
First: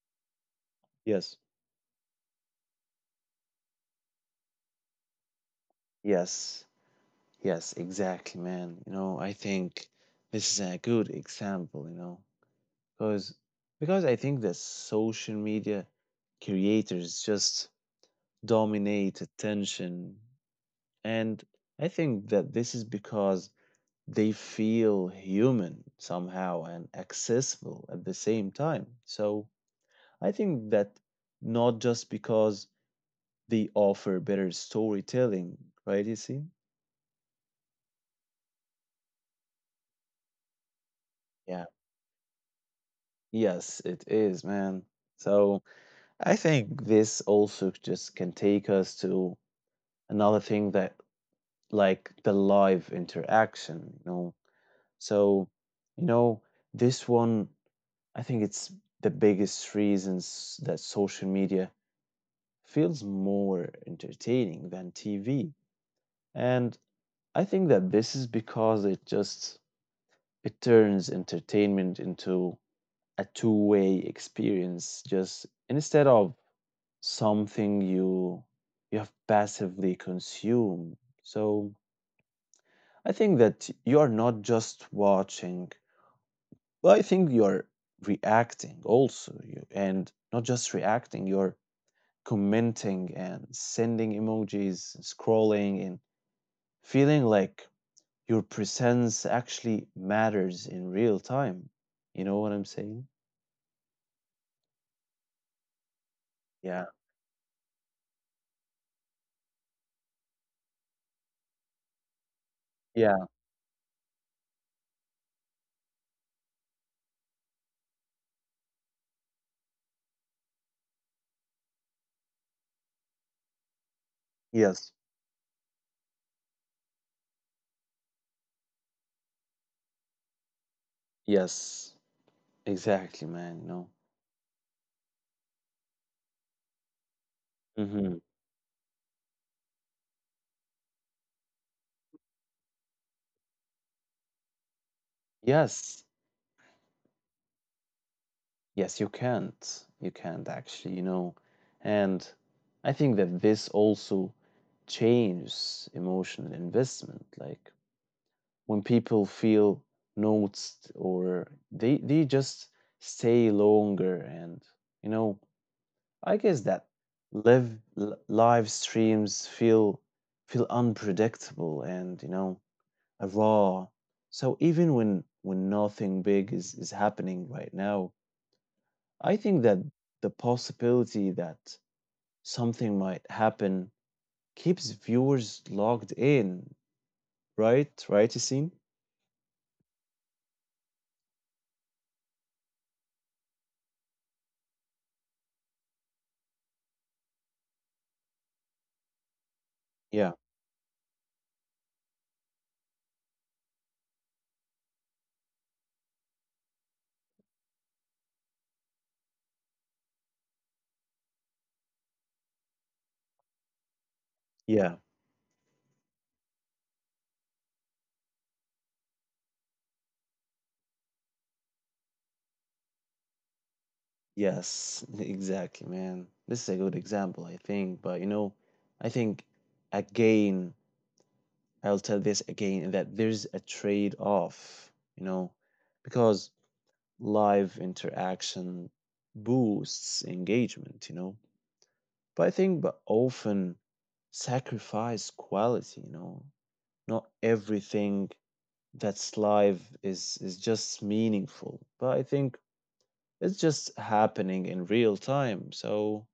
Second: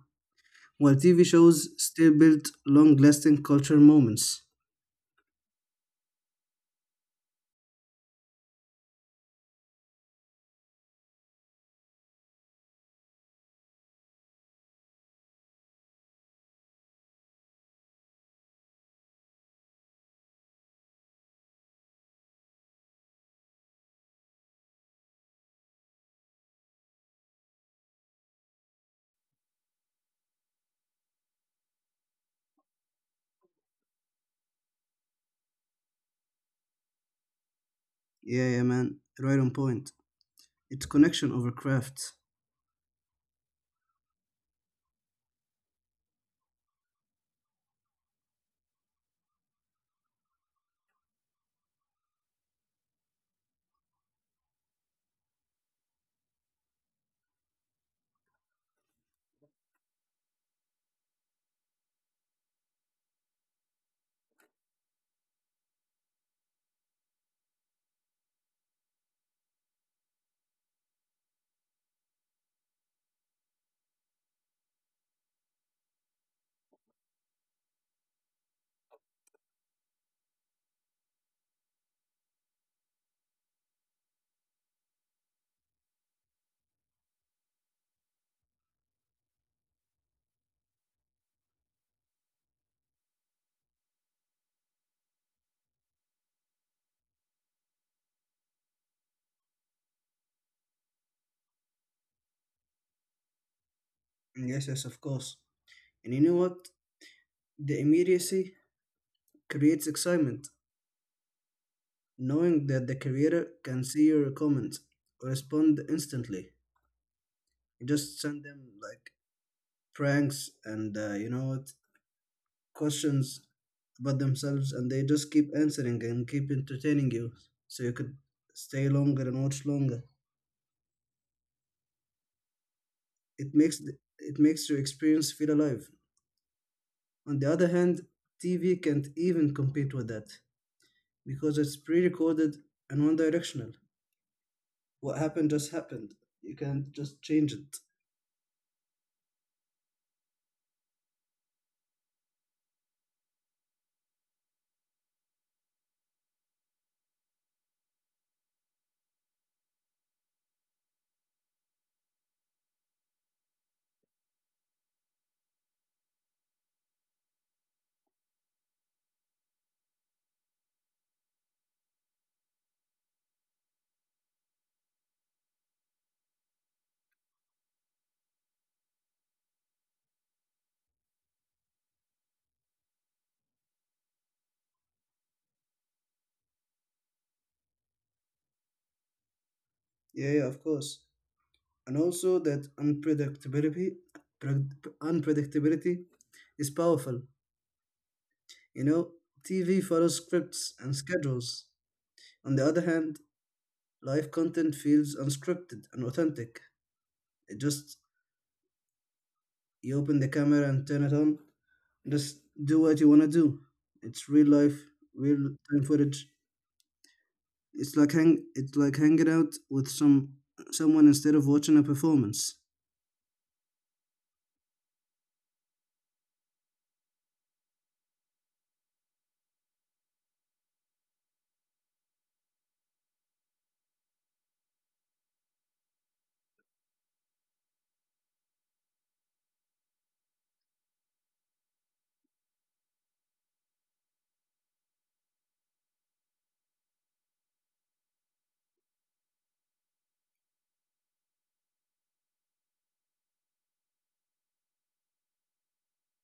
Speaker 2: while TV
Speaker 1: Yes,
Speaker 2: shows still build long-lasting cultural moments.
Speaker 1: yes. Yes, exactly, man. You know, I think this is a good example, you know, because because I think that social media creators just dominate attention. And I think that this is because they feel human somehow and accessible at the same time. So I think that not just because they offer better storytelling, right, you see?
Speaker 2: Yeah, yeah, man, right on point. It's connection over
Speaker 1: Yeah.
Speaker 2: craft.
Speaker 1: Yes, it is, man. So I think this also just can take us to another thing that like the live interaction, you know. So, you know, this one, I think it's the biggest reasons that social media feels more entertaining than TV. And I think that this is because it turns entertainment into a two-way experience, just instead of something you have passively consumed. So I think that you are not just watching, but I think you are reacting also. You and not just reacting, you're commenting and sending emojis, scrolling and feeling like your presence actually matters in real time. You know what I'm saying?
Speaker 2: Yes, yes, of course. And you know what?
Speaker 1: Yeah.
Speaker 2: The immediacy creates excitement, knowing that the
Speaker 1: Yeah.
Speaker 2: creator can see your comments, respond instantly. Just send them like pranks and you know what, questions about themselves, and
Speaker 1: Yes.
Speaker 2: they just keep answering and keep entertaining you, so you could stay longer and watch longer.
Speaker 1: Yes, exactly,
Speaker 2: It
Speaker 1: man.
Speaker 2: makes
Speaker 1: No.
Speaker 2: the, it makes your experience feel alive. On the other hand,
Speaker 1: Mm-hmm.
Speaker 2: TV can't even compete with that because it's pre-recorded and one-directional. What happened just
Speaker 1: Yes.
Speaker 2: happened. You can't just change it.
Speaker 1: Yes, you can't. You can't actually, you know. And I think that this also changes emotional investment. Like when people feel noticed, or they just stay longer and, you know, I guess that live streams feel unpredictable and, you know, raw. So even when nothing big is happening right now, I think that the possibility that something might happen keeps viewers logged in, right? Right, Yassine?
Speaker 2: Yeah, yeah, of course. And also that pred- unpredictability is powerful. You know, TV follows
Speaker 1: Yeah,
Speaker 2: scripts and schedules. On the other hand, live content feels unscripted and authentic. It just, you open the camera and turn it on, just do what you want to do. It's real life,
Speaker 1: yeah,
Speaker 2: real time footage. It's like hanging out with someone instead of watching a performance.
Speaker 1: yes, exactly, man. This is a good example, I think. But you know, I think again, I'll tell this again that there's a trade-off, you know, because live interaction boosts engagement, you know, but I think but often sacrifice quality, you know. Not everything that's live is just meaningful. But I think it's just happening in real time. So,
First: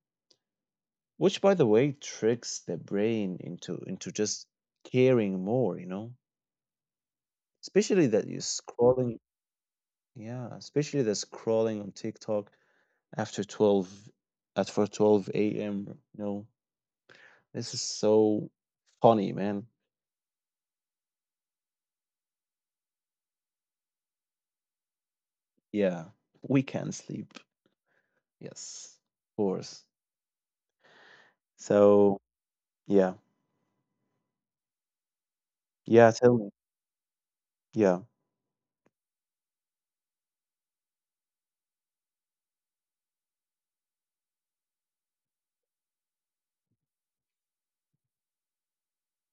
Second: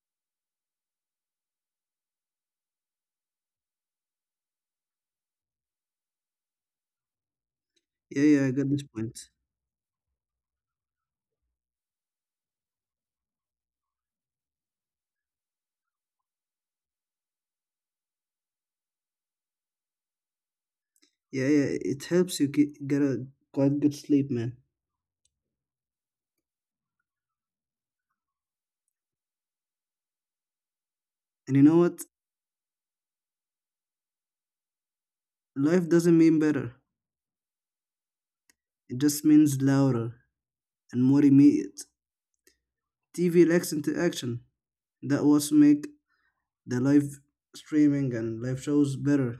Speaker 1: which by the way tricks the brain into just caring more, you know? Especially
Speaker 2: Yeah,
Speaker 1: that you're
Speaker 2: yeah, I got this point.
Speaker 1: scrolling. Yeah, especially the scrolling on TikTok after 12 at for 12 AM, you know. This is so funny, man.
Speaker 2: Yeah, yeah, it helps you get a quite good sleep, man.
Speaker 1: Yeah, we can sleep. Yes, of course.
Speaker 2: And you know what?
Speaker 1: So, yeah.
Speaker 2: Life doesn't
Speaker 1: Yeah,
Speaker 2: mean
Speaker 1: tell me.
Speaker 2: better.
Speaker 1: Yeah.
Speaker 2: It just means louder and more immediate. TV lacks interaction. That was make the live streaming and live shows better,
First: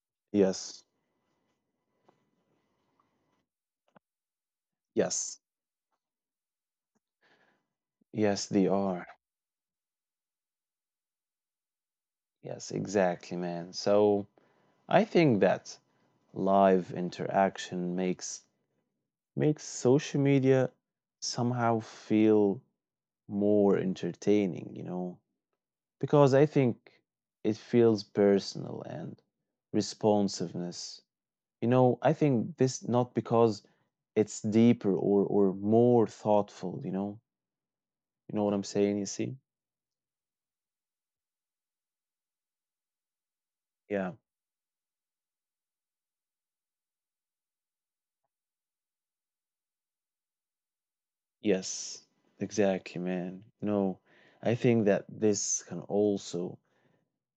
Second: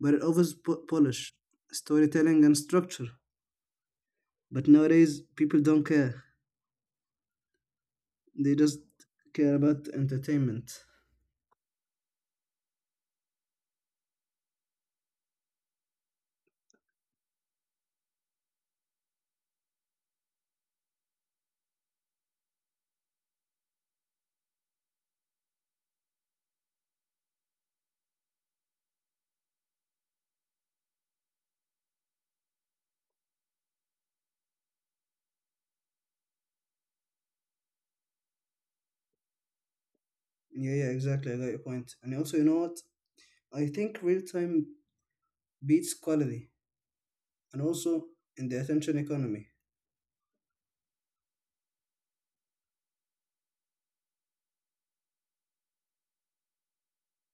Speaker 2: but it always
Speaker 1: Yes.
Speaker 2: polish storytelling and structure. But nowadays,
Speaker 1: Yes.
Speaker 2: people don't care.
Speaker 1: Yes,
Speaker 2: They
Speaker 1: they
Speaker 2: just
Speaker 1: are.
Speaker 2: care about entertainment.
Speaker 1: Yes, exactly, man. So, I think that live interaction makes social media somehow feel more entertaining, you know. Because I think it feels personal and responsiveness. You know, I think this not because it's deeper or more thoughtful, you know. You know what I'm saying, you see?
Speaker 2: Yeah, yeah, exactly. I got your point. And also, you know what? I think
Speaker 1: Yeah.
Speaker 2: real time beats quality and also in the attention economy.
Speaker 1: Yes, exactly, man. No. I think that this can also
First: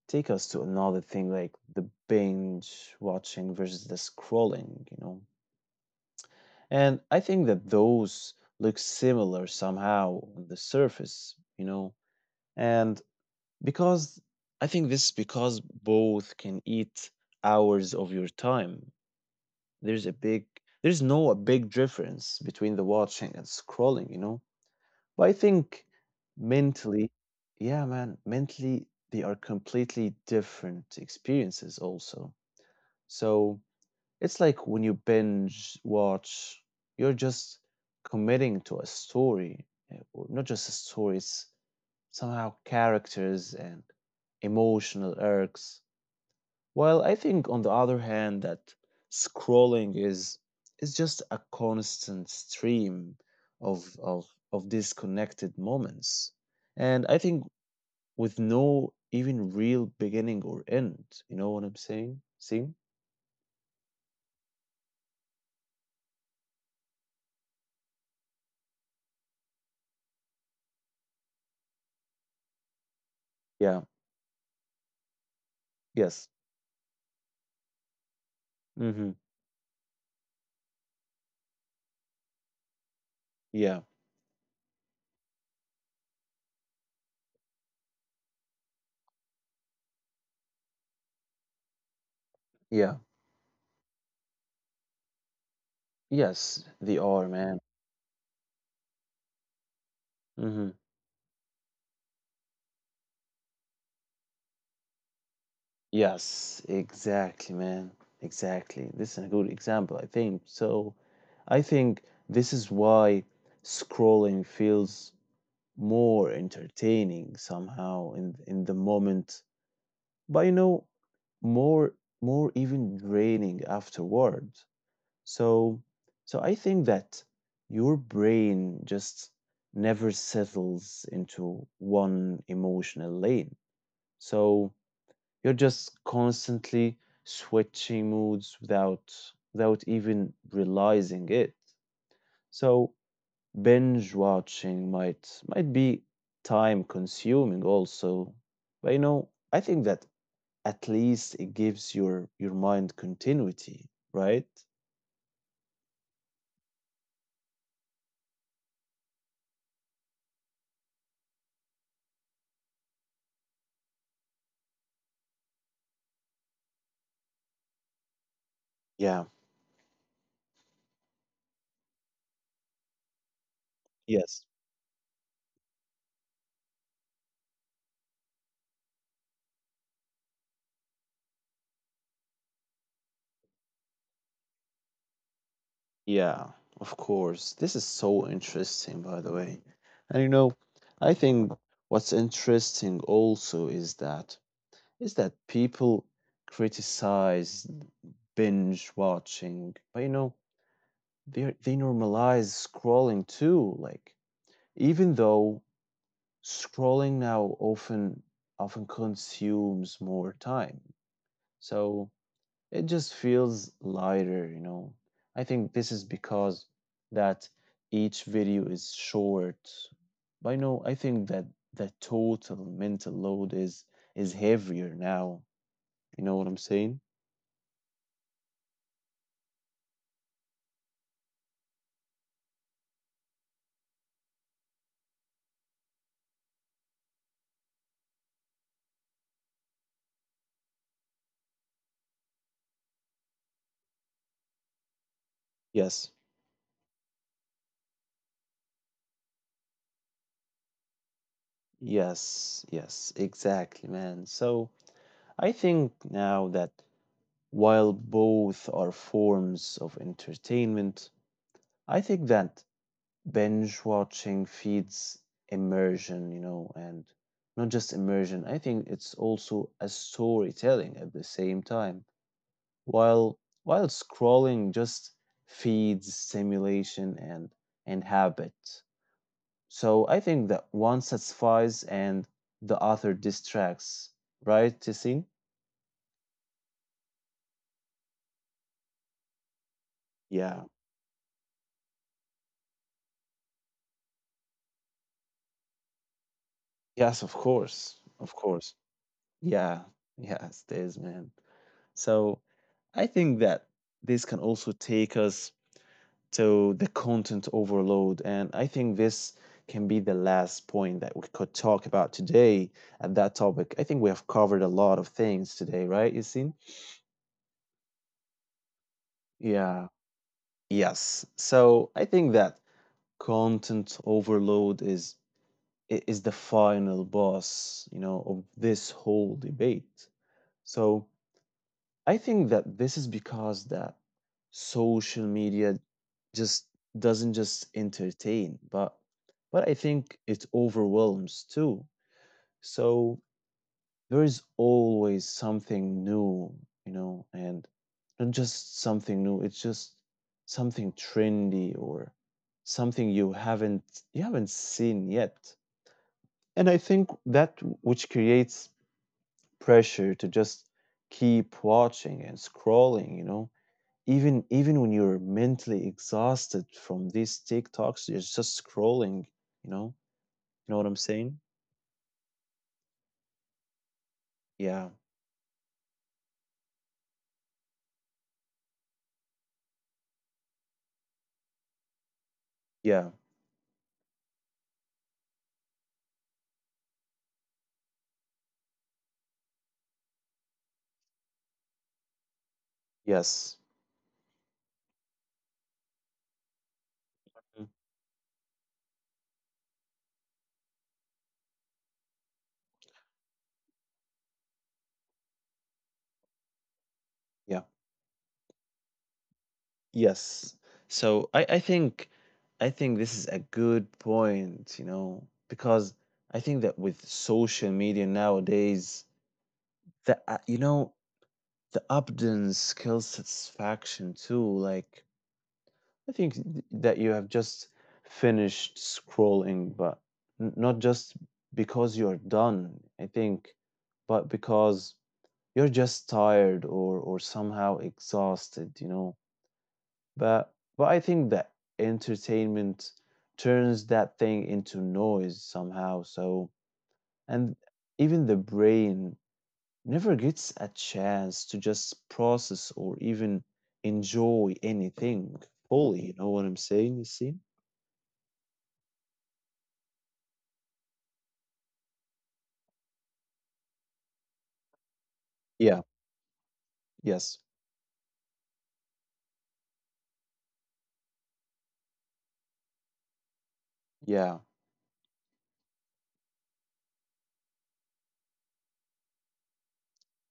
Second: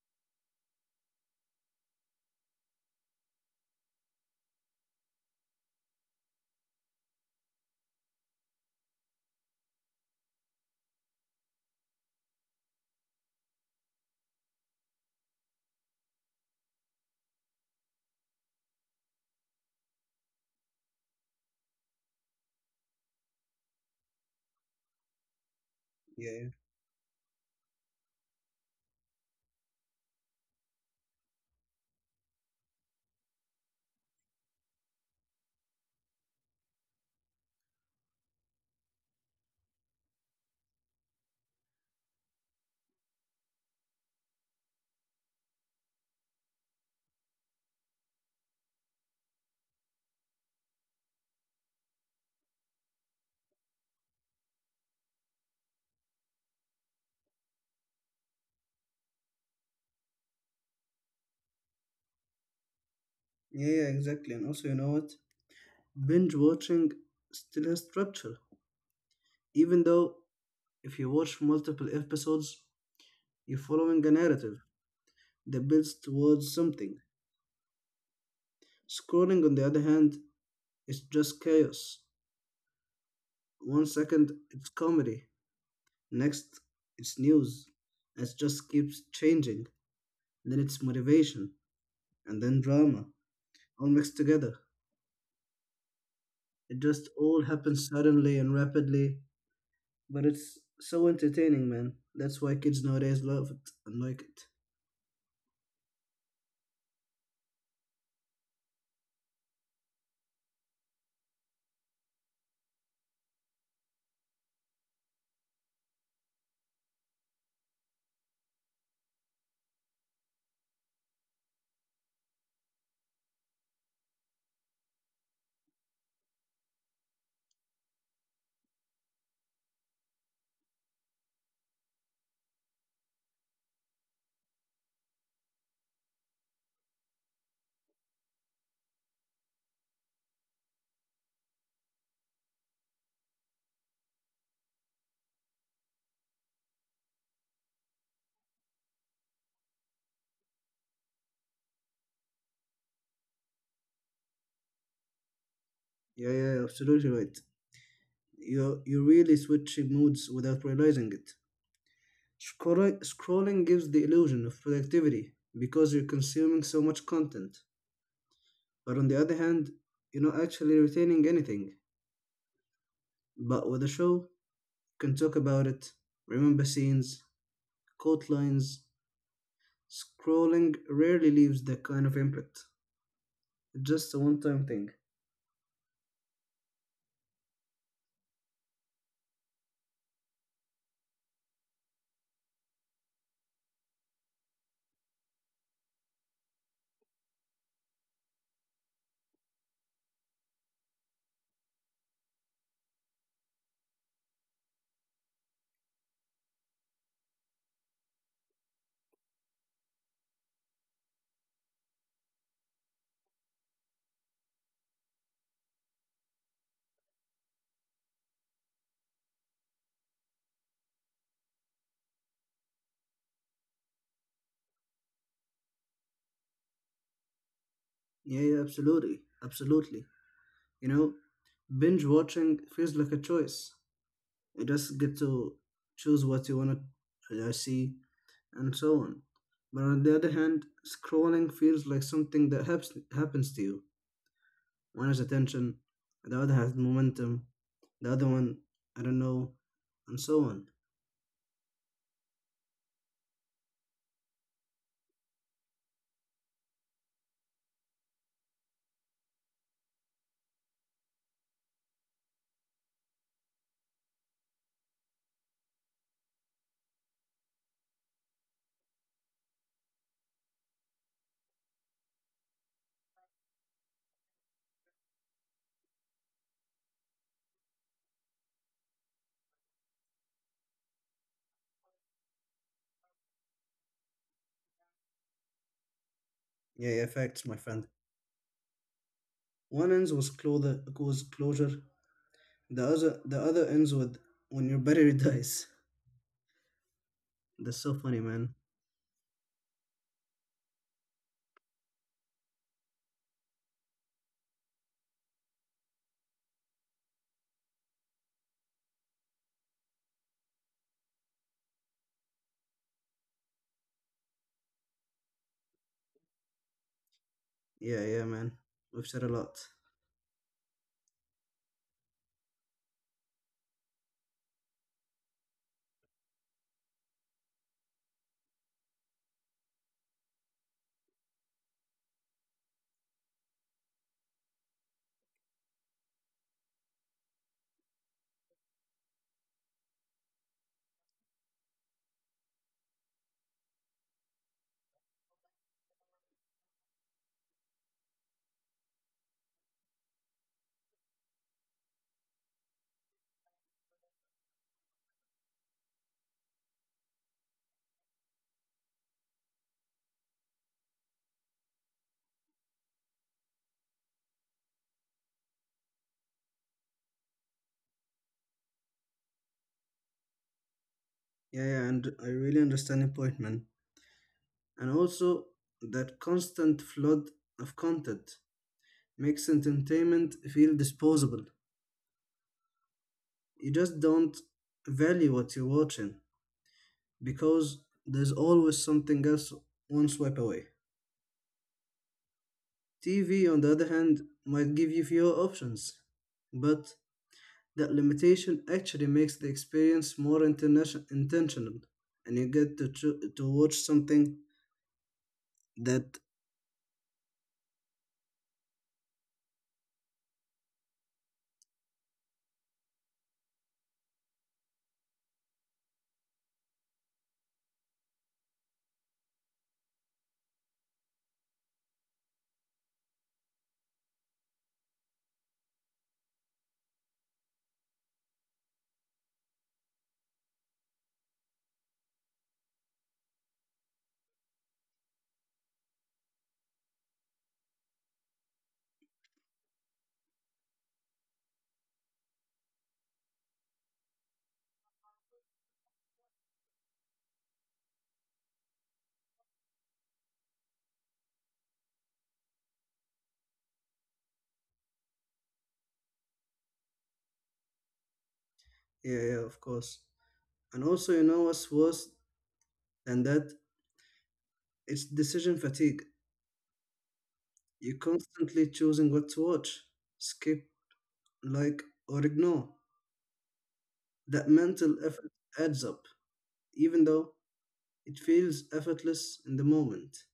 Speaker 1: take us to another thing, like the binge watching versus the scrolling, you know. And I think that those look similar somehow on the surface, you know. And because I think this is because both can eat hours of your time. There's a big, there's no a big difference between the watching and scrolling, you know. But I think
Speaker 2: Yeah, yeah,
Speaker 1: mentally, yeah, man, mentally they are completely different experiences also. So it's like when you binge watch, you're just committing to a story, eh, or not just a story, it's somehow characters and emotional arcs. While I think on the other hand that scrolling is just a constant stream of of of disconnected moments. And I think with no even real beginning or end. You know what I'm saying? See?
Speaker 2: yeah, yeah, exactly. And also, you know what? Binge watching still has structure. Even though if you watch multiple episodes, you're
Speaker 1: Yeah.
Speaker 2: following a narrative that builds
Speaker 1: Yes.
Speaker 2: towards something.
Speaker 1: Mm-hmm.
Speaker 2: Scrolling, on the other hand, is just chaos.
Speaker 1: Yeah.
Speaker 2: One second it's comedy, next it's news, and it just keeps changing. Then it's motivation, and then
Speaker 1: Yeah.
Speaker 2: drama, all mixed together.
Speaker 1: Yes,
Speaker 2: It
Speaker 1: they
Speaker 2: just
Speaker 1: are,
Speaker 2: all
Speaker 1: man.
Speaker 2: happens suddenly and rapidly. But it's
Speaker 1: Mm-hmm.
Speaker 2: so entertaining, man. That's why kids nowadays love it and like it.
Speaker 1: Yes, exactly, man. Exactly. This is a good example, I think. So I think this is why scrolling feels more entertaining somehow in the moment, but you know, more more even draining afterward. So so I think that your brain just never settles into one emotional lane. So you're just constantly switching moods without even realizing it. So binge watching might be time consuming also. But you know, I think that at least it gives your mind continuity, right?
Speaker 2: Yeah, yeah, yeah, absolutely right. You're really switching moods without realizing it. Scrolling gives the illusion of productivity because you're consuming so much content. But on the
Speaker 1: Yeah.
Speaker 2: other hand, you're not actually retaining anything. But with a show, you
Speaker 1: Yes.
Speaker 2: can talk about it, remember scenes, quote lines. Scrolling rarely leaves that kind of impact. It's just a one time thing.
Speaker 1: Yeah, of course. This is so interesting, by the way. And you know, I think what's interesting also is that people criticize binge watching, but you know, they normalize scrolling too. Like even though scrolling now often consumes more time, so it just feels lighter. You know, I think this is because that each video is short. But you know, I think that the total mental load is heavier now. You know what I'm saying?
Speaker 2: Yeah, yeah, absolutely. Absolutely. You know, binge watching feels like a choice. You just get to choose what you want to see and so on. But on the other hand, scrolling feels like something that happens to you. One has attention,
Speaker 1: Yes,
Speaker 2: the other has momentum, the other one, I don't know, and so on.
Speaker 1: yes, yes, exactly, man. So I think now that while both are forms of entertainment, I think that binge watching feeds immersion, you know, and not just immersion, I think it's also a storytelling at the same time. While scrolling just feeds stimulation and habit. So I think that one satisfies and the other distracts, right, Tisin?
Speaker 2: Yeah, yeah, facts, my friend. One ends with
Speaker 1: Yeah.
Speaker 2: closure, was closure. The other ends with when your battery dies.
Speaker 1: Yes, of
Speaker 2: That's so
Speaker 1: course.
Speaker 2: funny,
Speaker 1: Of
Speaker 2: man.
Speaker 1: course. Yeah. Yes, it is, man. So I think that this can also take us to the content overload. And I think this can be the last point that we could talk about today at that topic. I think we have covered a lot of things today, right, Yasin?
Speaker 2: Yeah, yeah, man. We've said a lot.
Speaker 1: Yeah. Yes. So I think that content overload is the final boss, you know, of this whole debate. So I think that this is because that social media just doesn't just entertain, but I think it overwhelms too. So there is always something new, you know, and not just something new, it's just something trendy or something you haven't seen yet. And I think that which creates pressure to just keep watching and scrolling, you know, even when you're mentally exhausted from these TikToks, you're just scrolling, you know. You know what I'm saying?
Speaker 2: Yeah, yeah, and I really understand your point, man.
Speaker 1: Yeah.
Speaker 2: And also, that constant flood of content makes entertainment feel disposable.
Speaker 1: Yeah.
Speaker 2: You just don't value what you're watching because there's always something else one swipe away. TV,
Speaker 1: Yes.
Speaker 2: on the other hand, might give you fewer options, but
Speaker 1: Mm.
Speaker 2: that limitation actually makes the experience more intentional, and you get to, to watch something that.
Speaker 1: Yeah. Yes. So I think I think this is a good point, you know, because I think that with social media nowadays, the you know, the abundance skill satisfaction too. Like I think that you have just finished scrolling, but not just because you're done. I think, but because you're just tired or somehow exhausted. You know, but I think that entertainment turns that thing into noise somehow. So, and even the brain never gets a chance to just process or even enjoy anything fully. You know what I'm saying? You see?
Speaker 2: Yeah, yeah, of course. And also, you know what's worse than that? It's decision
Speaker 1: Yeah.
Speaker 2: fatigue.
Speaker 1: Yes.
Speaker 2: You're constantly choosing what to watch, skip, like, or ignore.
Speaker 1: Yeah.
Speaker 2: That mental effort adds up, even though it feels effortless in the moment.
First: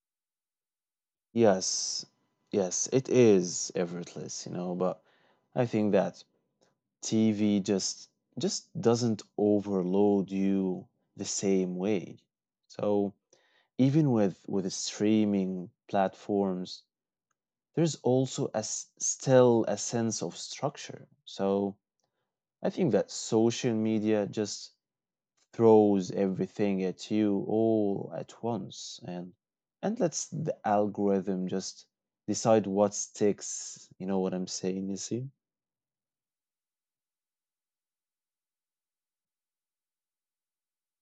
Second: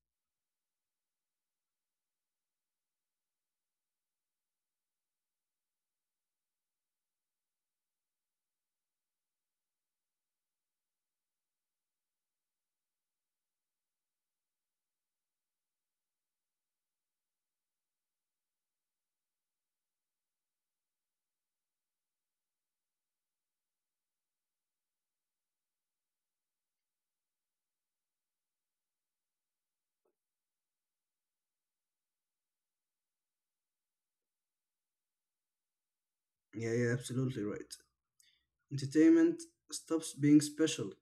Speaker 1: Yes. Yes, it is effortless. You know. But I think that TV just doesn't overload you the same way. So even with streaming platforms, there's also a still a sense of structure. So I think that social media just throws everything at you all at once, and lets the algorithm just decide what sticks. You know what I'm saying, Nisim?
Speaker 2: Yeah, yeah, absolutely right. Entertainment stops being special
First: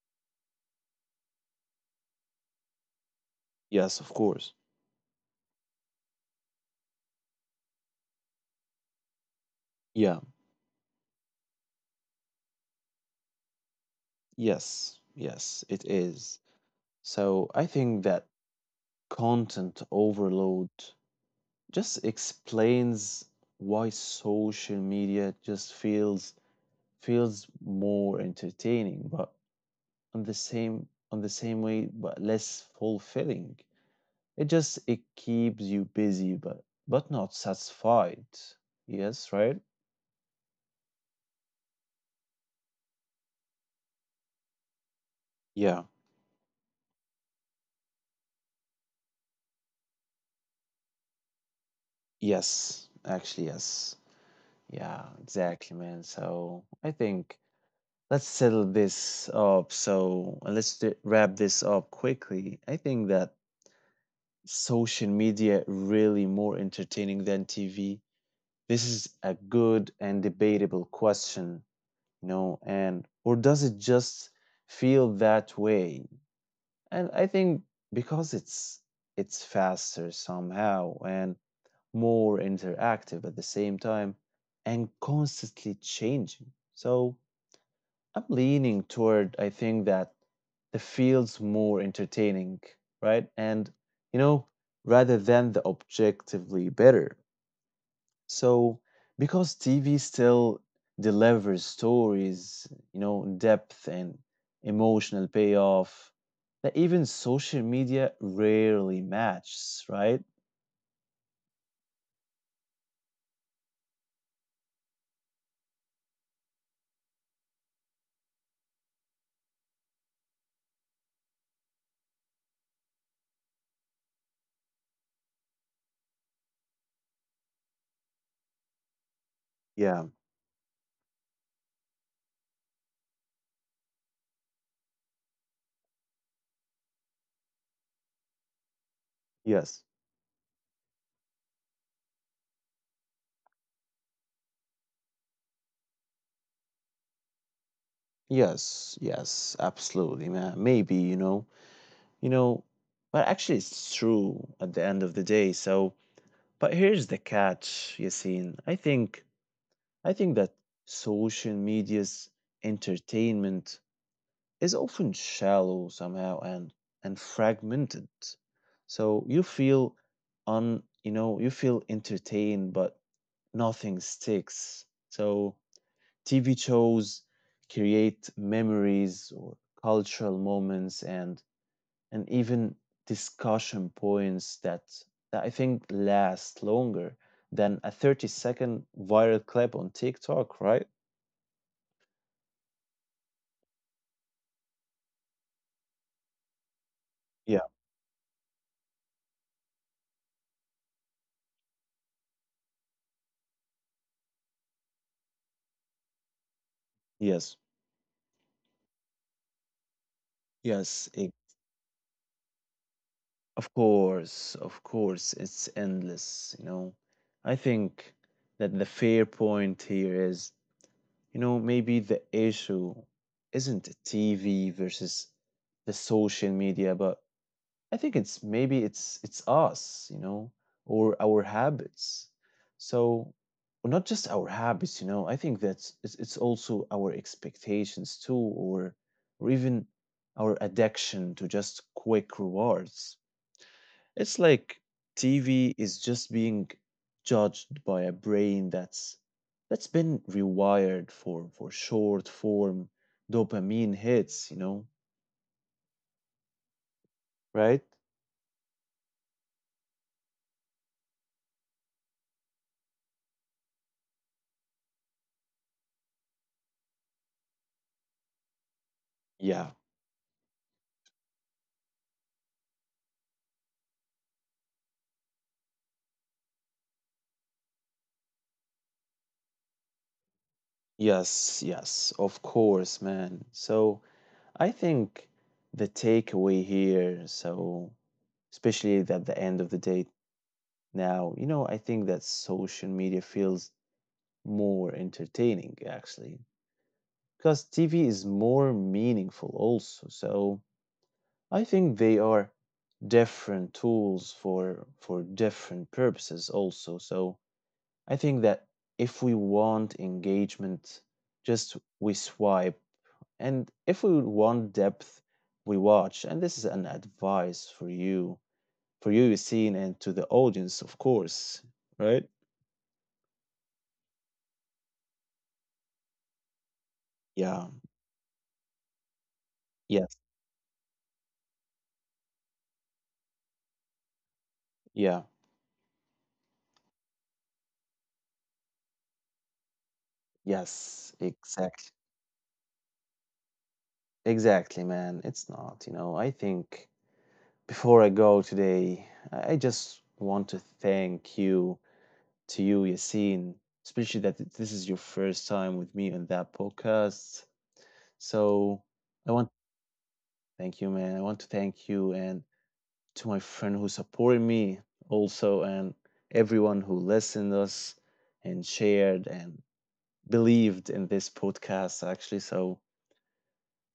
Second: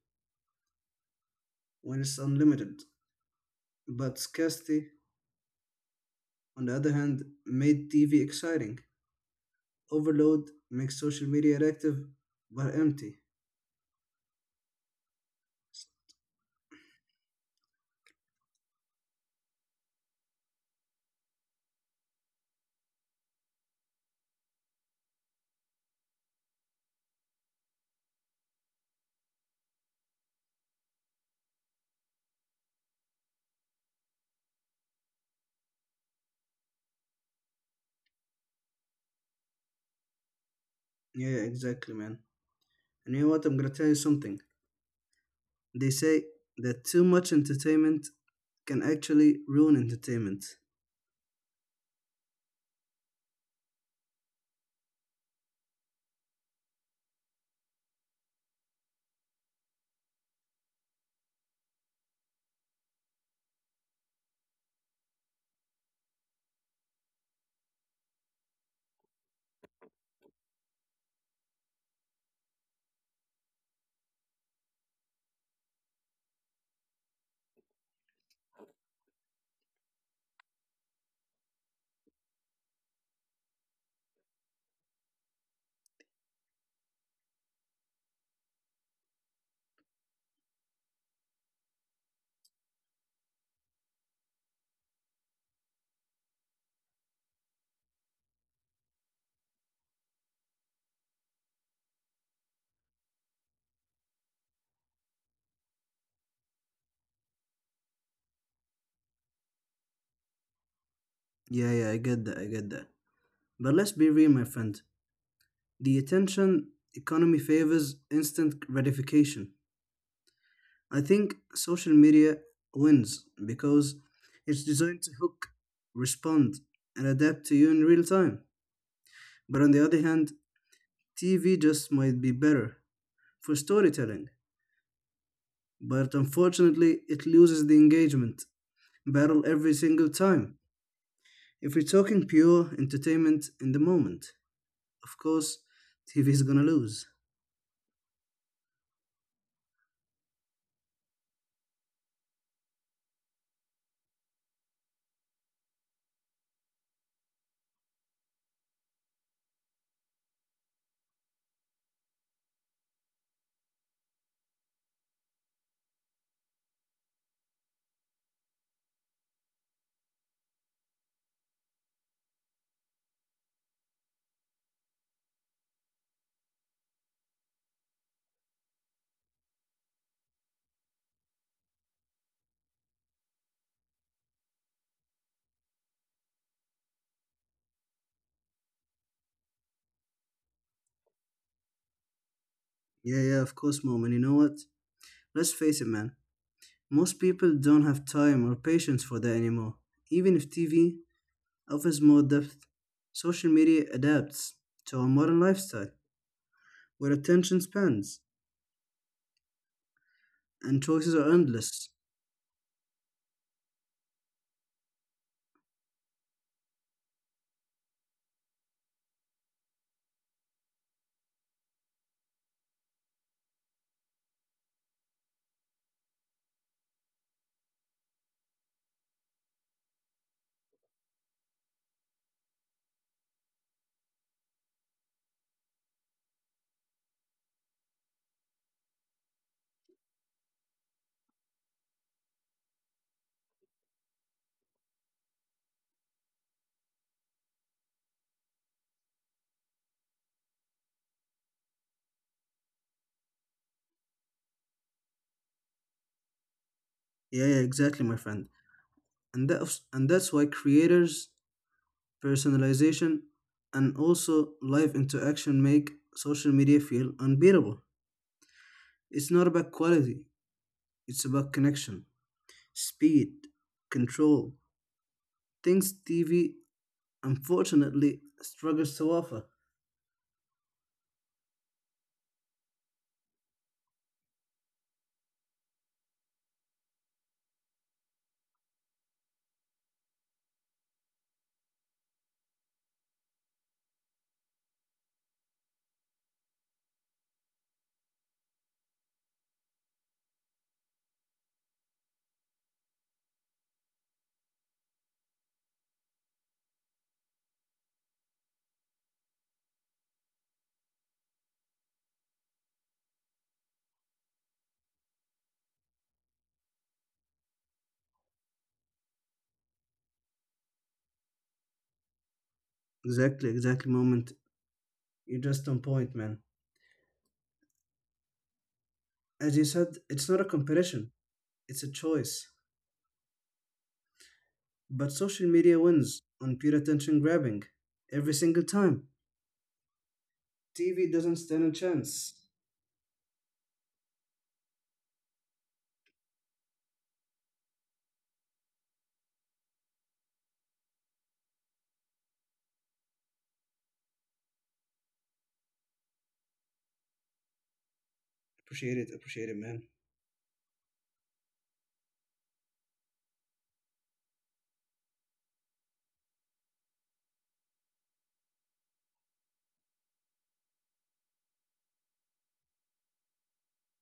Speaker 2: when it's unlimited,
Speaker 1: Yes, of
Speaker 2: but
Speaker 1: course.
Speaker 2: scarcity, on the other hand, made TV exciting.
Speaker 1: Yeah.
Speaker 2: Overload makes social media active but empty.
Speaker 1: Yes. Yes, it is. So I think that content overload just explains why social media just feels more entertaining but on the same, on the same way, but less fulfilling. It just, it keeps you busy, but not satisfied. Yes, right.
Speaker 2: Yeah, yeah, exactly, man. And you know what? I'm gonna tell you something.
Speaker 1: Yeah.
Speaker 2: They say that too much entertainment can actually ruin entertainment.
Speaker 1: Yes, actually, yes. Yeah, exactly, man. So I think, let's settle this up. So and let's wrap this up quickly. I think that, social media really more entertaining than TV? This is a good and debatable question, you know, and or does it just feel that way? And I think because it's faster somehow and more interactive at the same time and constantly changing. So I'm leaning toward, I think that the field's more entertaining, right? And you know, rather than the objectively better. So because TV still delivers stories, you know, depth and emotional payoff that even social media rarely matches, right?
Speaker 2: Yeah, yeah, I get that. But let's be real, my friend. The attention economy favors instant gratification. I think social media wins because it's designed to hook, respond, and adapt to you in real time. But on the other
Speaker 1: Yeah,
Speaker 2: hand, TV just might be better for storytelling. But unfortunately, it loses the engagement battle every
Speaker 1: yes.
Speaker 2: single time. If we're talking pure entertainment in the moment, of course, TV is gonna lose.
Speaker 1: Yes, yes, absolutely, man. Maybe, you know. You know, but actually, it's true at the end of the day. So, but here's the catch, Yassine. I think that social media's entertainment is often shallow somehow and fragmented. So you feel you know, you feel entertained, but nothing sticks. So TV shows create memories or cultural moments and even discussion points that I think last longer than a 30-second viral clip on TikTok, right?
Speaker 2: Yeah, yeah, of course, mom. And you know what? Let's face it, man. Most people
Speaker 1: Yeah.
Speaker 2: don't have time or patience for that anymore. Even if TV offers more depth, social media adapts to our modern lifestyle, where attention
Speaker 1: Yes.
Speaker 2: spans and choices
Speaker 1: Yes.
Speaker 2: are endless.
Speaker 1: Of course. Of course. It's endless, you know. I think that the fair point here is, you know, maybe the issue isn't TV versus the social media, but I think it's maybe it's us, you know, or our habits. So, well, not just our habits, you know. I think that's it's also our expectations too, or even our addiction to just quick rewards. It's like TV is just being judged by a brain that's been rewired for short form dopamine hits, you know,
Speaker 2: Yeah, yeah,
Speaker 1: right?
Speaker 2: exactly, my friend. And that and that's why creators, personalization, and also live interaction make social media feel unbeatable. It's not about
Speaker 1: Yeah.
Speaker 2: quality, it's about connection, speed, control. Things TV unfortunately struggles to offer.
Speaker 1: Yes, yes, of course, man. So I think the takeaway here, so especially at the end of the day now, you know, I think that social media feels more entertaining actually, because TV is more meaningful also. So I think they are different tools for different purposes also. So I think that if we want engagement, just we swipe. And if we want depth, we watch. And this is an advice for you, Yassine, and to the audience, of course, right?
Speaker 2: Exactly, exactly, moment. You're just on point, man.
Speaker 1: Yeah.
Speaker 2: As you said,
Speaker 1: Yes.
Speaker 2: it's not a competition, it's a choice. But
Speaker 1: Yeah.
Speaker 2: social media wins on pure attention grabbing every single time. TV
Speaker 1: Yes.
Speaker 2: doesn't stand a
Speaker 1: Exactly.
Speaker 2: chance.
Speaker 1: Exactly, man. It's not, you know, I think before I go today, I just want to thank you, to you, Yassine, especially that this is your first time with me on that podcast. So I
Speaker 2: Appreciate
Speaker 1: want
Speaker 2: it,
Speaker 1: to
Speaker 2: man.
Speaker 1: thank you, man. I want to thank you and to my friend who supported me also and everyone who listened us and shared and believed in this podcast actually. So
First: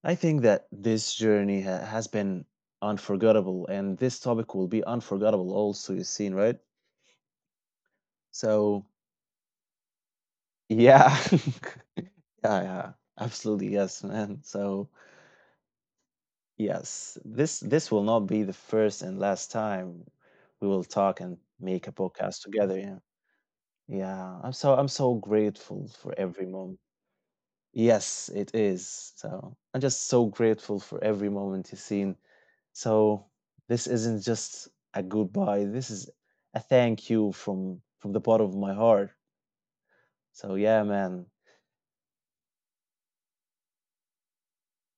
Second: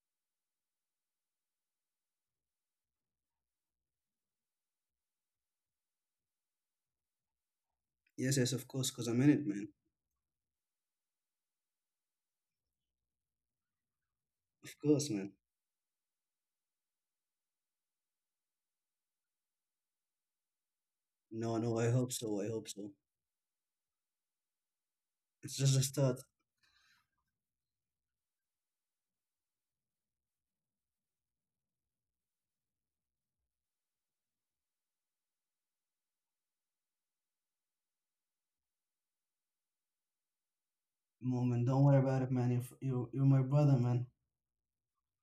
Speaker 1: I think that this journey has been unforgettable and this topic will be unforgettable also, you seen, right?
Speaker 2: Yes, yes, of
Speaker 1: So
Speaker 2: course, because I'm in it, man.
Speaker 1: yeah, yeah yeah, absolutely yes, man.
Speaker 2: Of
Speaker 1: So
Speaker 2: course, man.
Speaker 1: yes, this will not be the first and last time we will talk and
Speaker 2: No, no, I
Speaker 1: make a
Speaker 2: hope so,
Speaker 1: podcast
Speaker 2: I hope
Speaker 1: together.
Speaker 2: so.
Speaker 1: Yeah. Yeah, I'm so
Speaker 2: It's just a
Speaker 1: grateful
Speaker 2: start.
Speaker 1: for every moment. Yes, it is. So I'm just so grateful for every moment you've seen. So this isn't just a goodbye. This is a thank you from the bottom of my heart. So yeah, man.
Speaker 2: Moment, don't worry about it, man. You you're my brother, man.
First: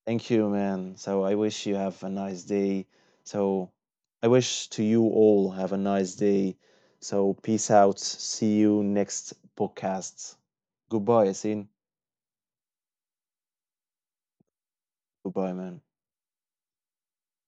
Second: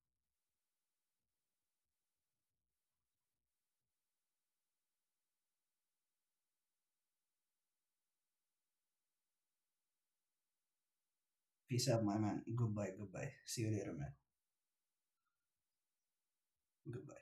Speaker 1: Thank you, man. So I wish you have a nice day. So I wish to you all have a nice day. So peace out. See you next podcast. Goodbye, Yasin.
Speaker 2: Peace out, my man. Goodbye, goodbye. See you later, man.
Speaker 1: Goodbye, man.
Speaker 2: Goodbye.